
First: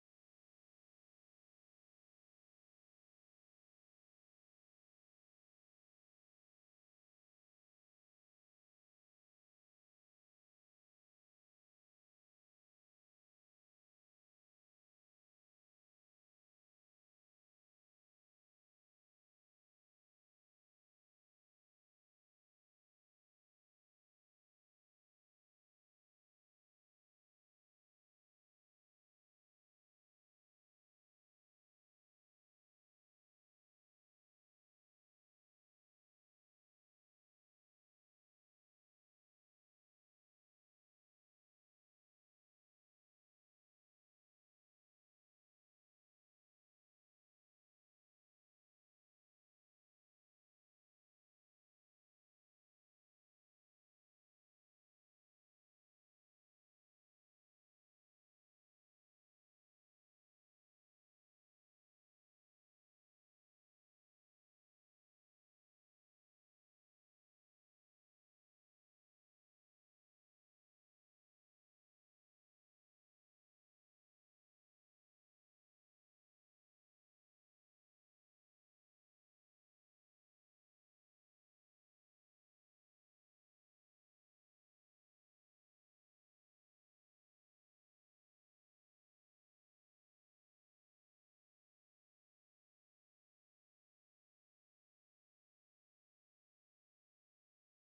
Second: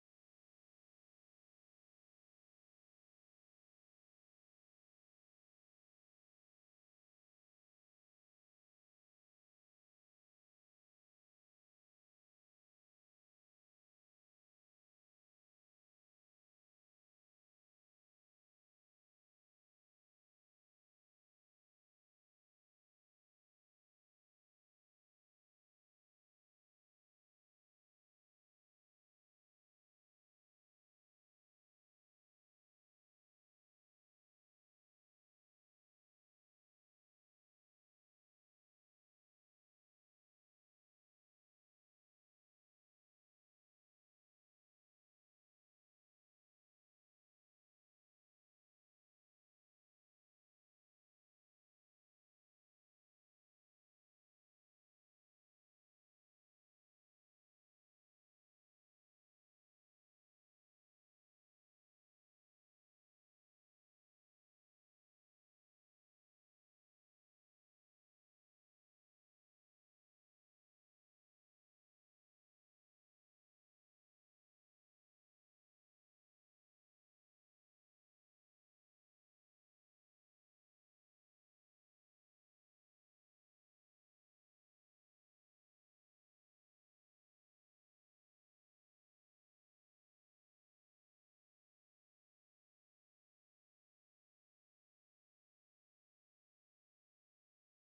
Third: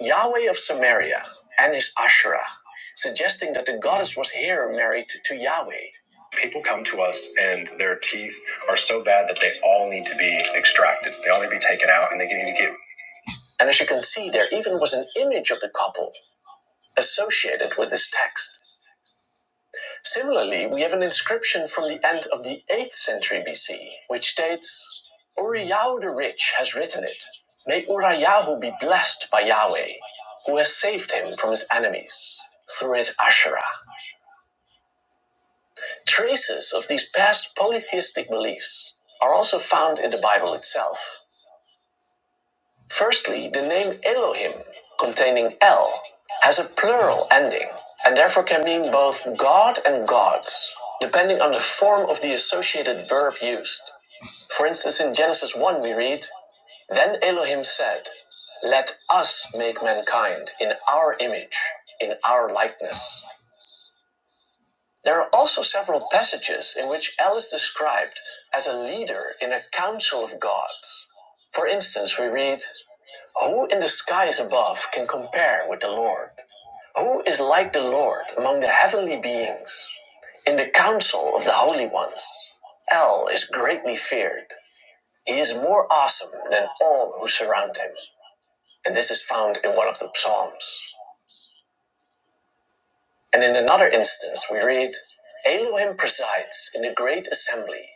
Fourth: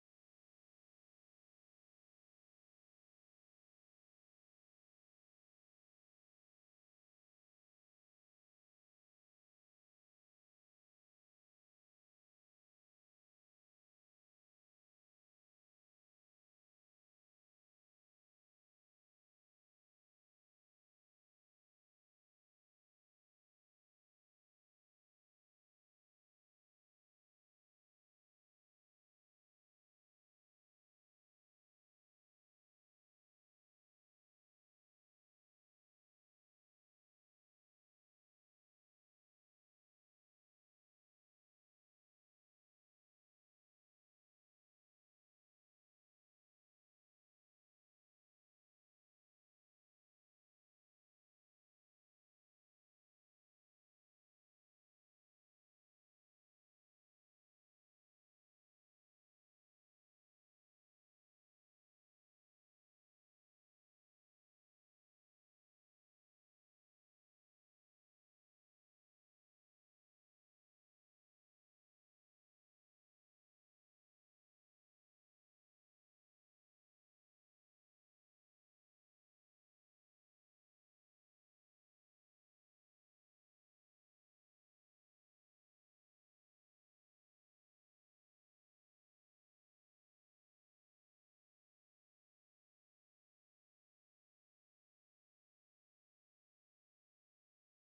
A: Yahweh of Samaria and his Asherah, suggesting that the goddess was here married to Yahweh. People come to us and their teeth are so bad that they all need to be extracted. They all need to be taken out and they need to get. And as you can see, there even was an image of the couple associated with this text. Similarly, we have an inscription from the end of the 8th century BC, which states, Uriah the rich has written it. May Uriah be blessed by Yahweh, who has saved him from his enemies through his Asherah. Traces of these past polytheistic beliefs are also found in the Bible itself. Firstly, the name Elohim, containing El, has a plural ending and therefore can mean both God and gods, depending on the form of the associated verb used. For instance, in Genesis 1, we read, Then Elohim said, Let us make mankind in our image, in our likeness. There are also several passages in which El is described as a leader in a council of gods. For instance, we read, who in the skies above can compare with the Lord? Who is like the Lord among the heavenly beings? In the council of the holy ones, El is greatly feared. He is more awesome than all who surround him. And this is found in one of the Psalms. And in another instance, we read Elohim presides in the great assembly.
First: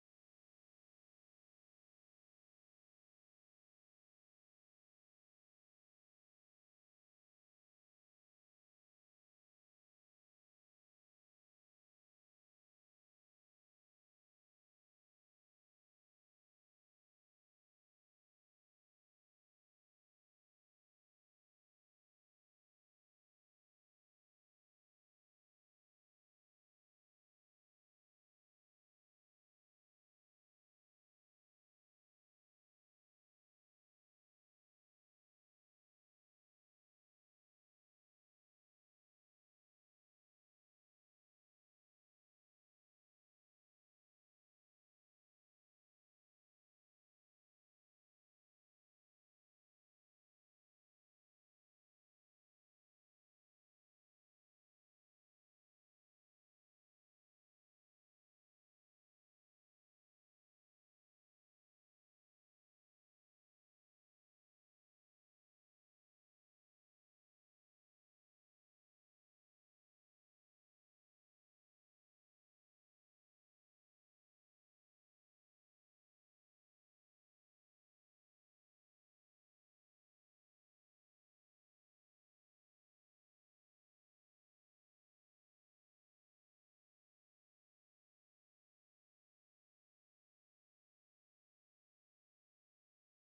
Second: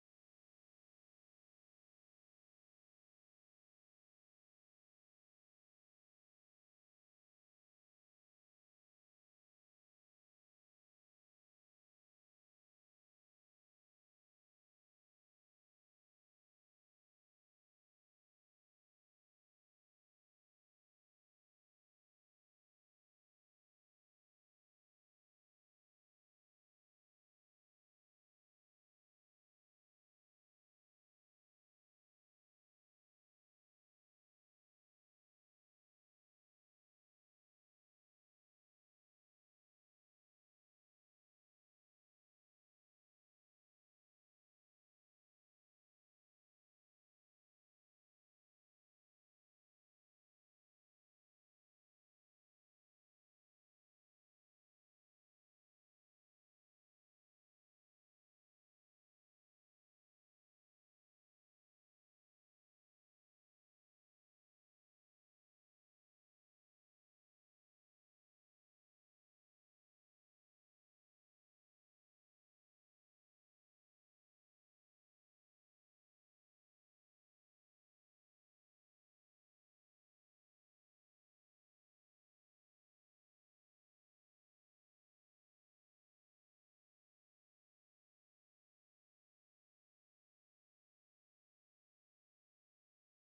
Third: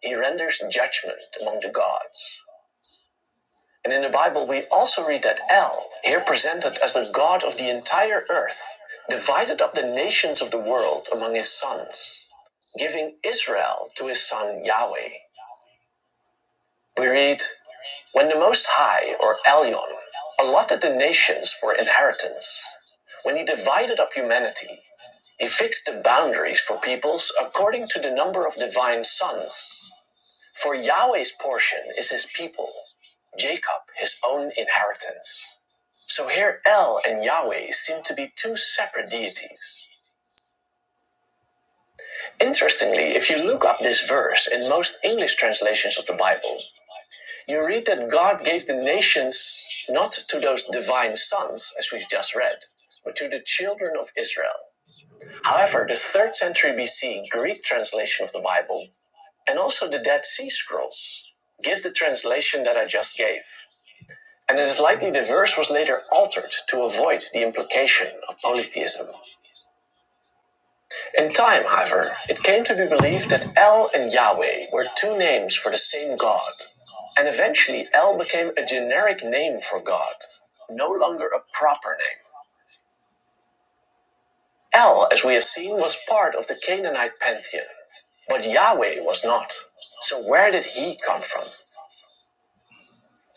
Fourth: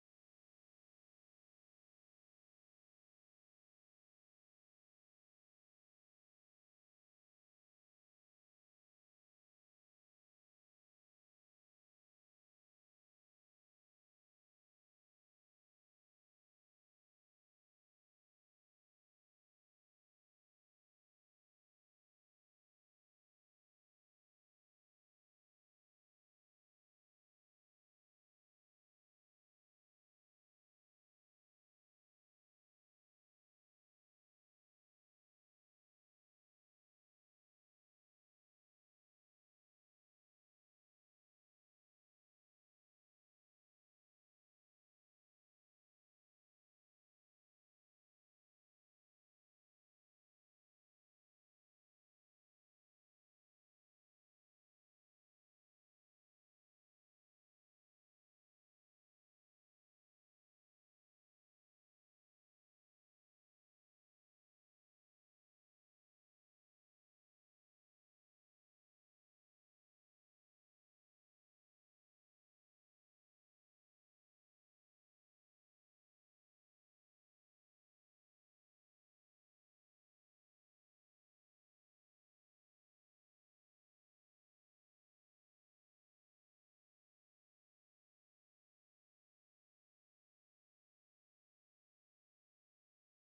A: He renders judgment among the gods. And in the Bible, we also read that El, here presented as the God of the entire earth, divided up the nations of the world among his sons, giving Israel to his son Yahweh. We read, When the Most High, or Elion, allotted the nations for inheritance, when he divided up humanity, he fixed the boundaries for peoples according to the number of divine sons. For Yahweh's portion is his people, Jacob his own inheritance. So here El and Yahweh seem to be two separate deities. Interestingly, if you look up this verse in most English translations of the Bible, you read that God gave the nations not to those divine sons, as we've just read, but to the children of Israel. However, the 3rd century BC Greek translation of the Bible and also the Dead Sea Scrolls give the translation that I just gave. And it is likely the verse was later altered to avoid the implication of polytheism. In time, however, it came to be believed that El and Yahweh were two names for the same God, and eventually El became a generic name for God, no longer a proper name. El, as we have seen, was part of the Canaanite pantheon, but Yahweh was not. So where did he come from?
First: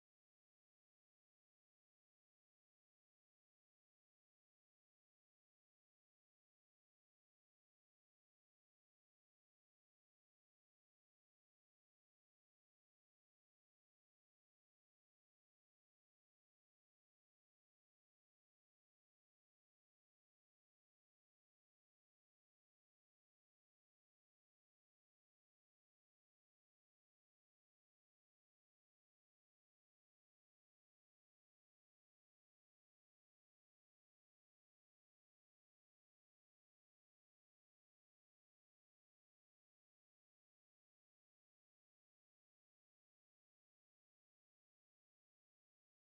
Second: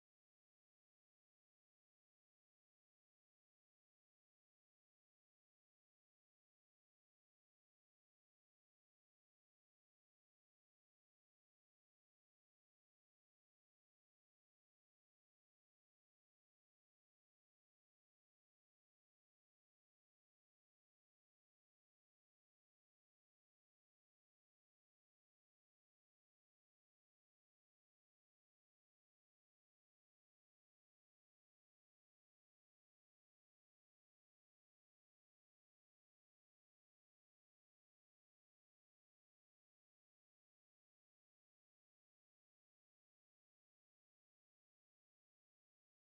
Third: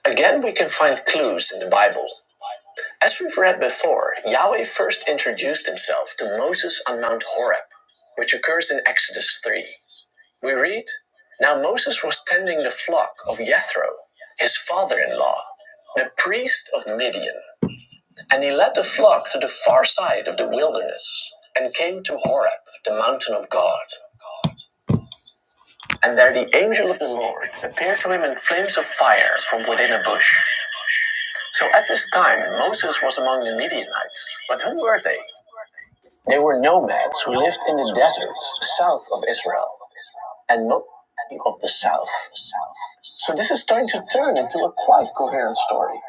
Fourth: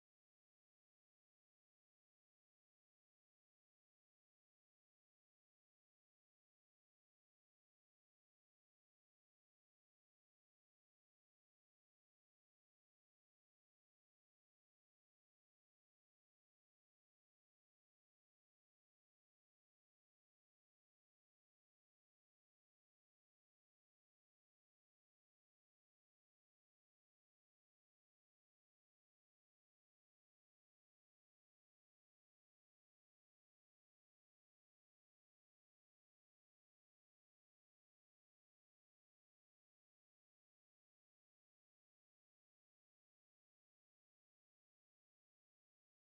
A: Again, we can find clues in the Bible. As we've read before, Yahweh first introduced himself to Moses on Mount Horeb, which occurs in Exodus 3. We read Now Moses was tending the flock of Jethro, his father in law, the priest of Midian, and he led the flock to the far side of the wilderness and came to Horeb, the mountain of God. And there the angel of the Lord appeared to him in flames of fire from within a bush. So at this time Moses was among the Midianites. But who were they? They were nomads who lived in the deserts south of Israel and most of the south. So this is starting to turn into a quite coherent story.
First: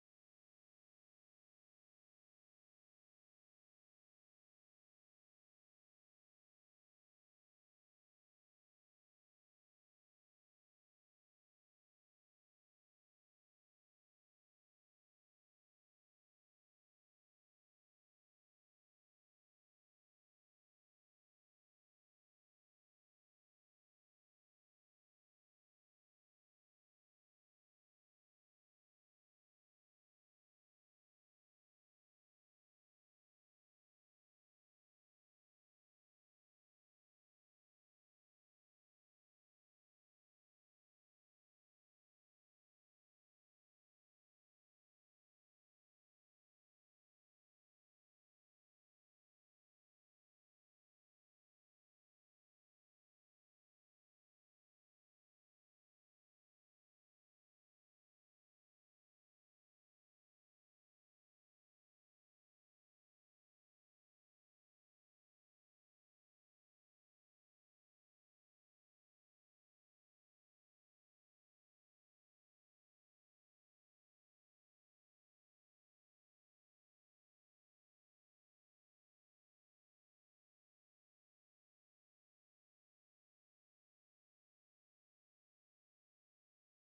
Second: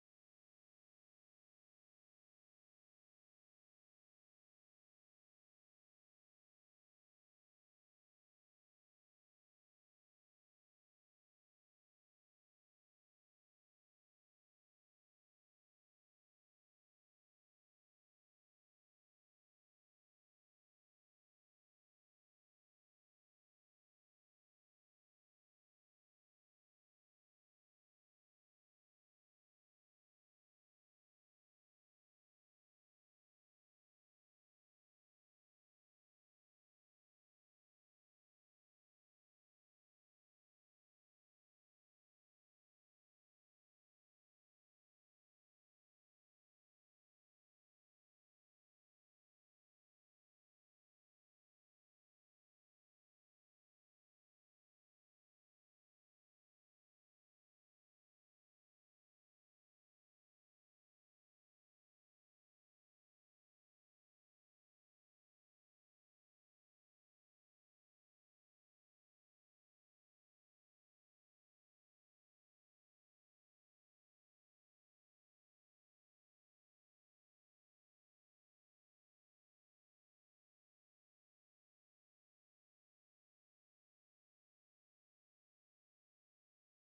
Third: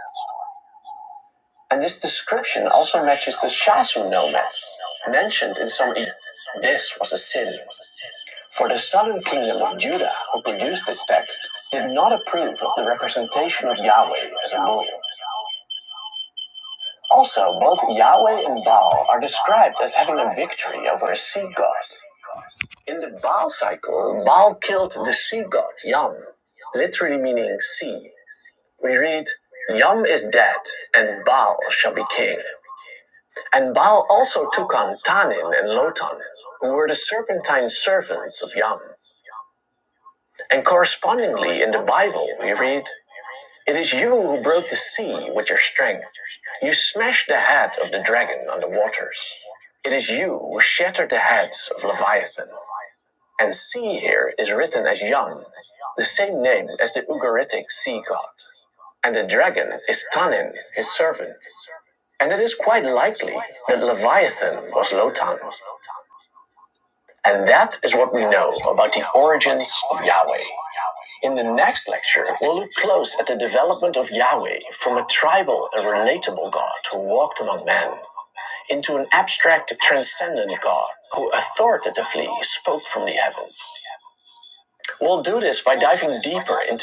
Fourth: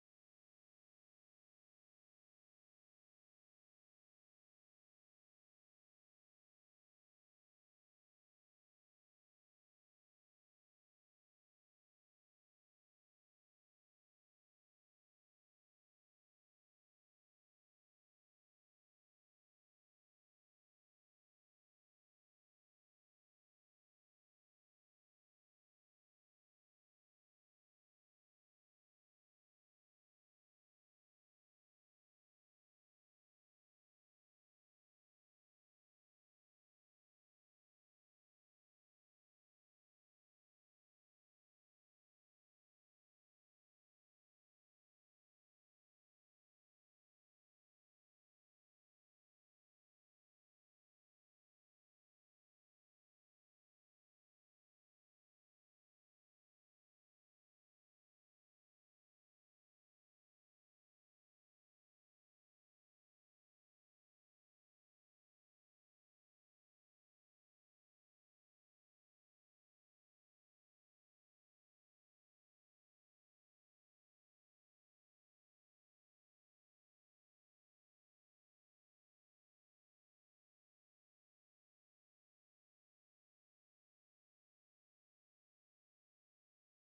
A: And this description also matches the Shasu nomads mentioned in some. This was a sin. For the southern kingdom of Judah, who produced this text, did not approve of the representation of Yahweh as a bull. Also, both Yahweh and Baal are described as having a victory over a sea god. In the Baal cycle, Baal killed the sea god Yam, literally meaning sea. We read, Yam is dead, and Baal shall be king. And Baal also took on Tannin and Lotan, who were the serpentine servants of Yam. And correspondingly, in the Bible, we read, It is you who broke the sea with your strength. You smashed the head of the dragon on the waters. It is you who shattered the heads of Leviathan. And sea here is written as Yam, the same name as the Ugaritic sea god. And the dragon is Tanin, his servant. And it is quite likely that Leviathan was Lotan. And that is what we know about the origins of Yahweh. In the next lecture, we'll look close at the development of Yahweh from a tribal and relatable God who walked among men into an abstract, transcendent God who authoritatively spoke from the heavens. We'll do this by diving deeper into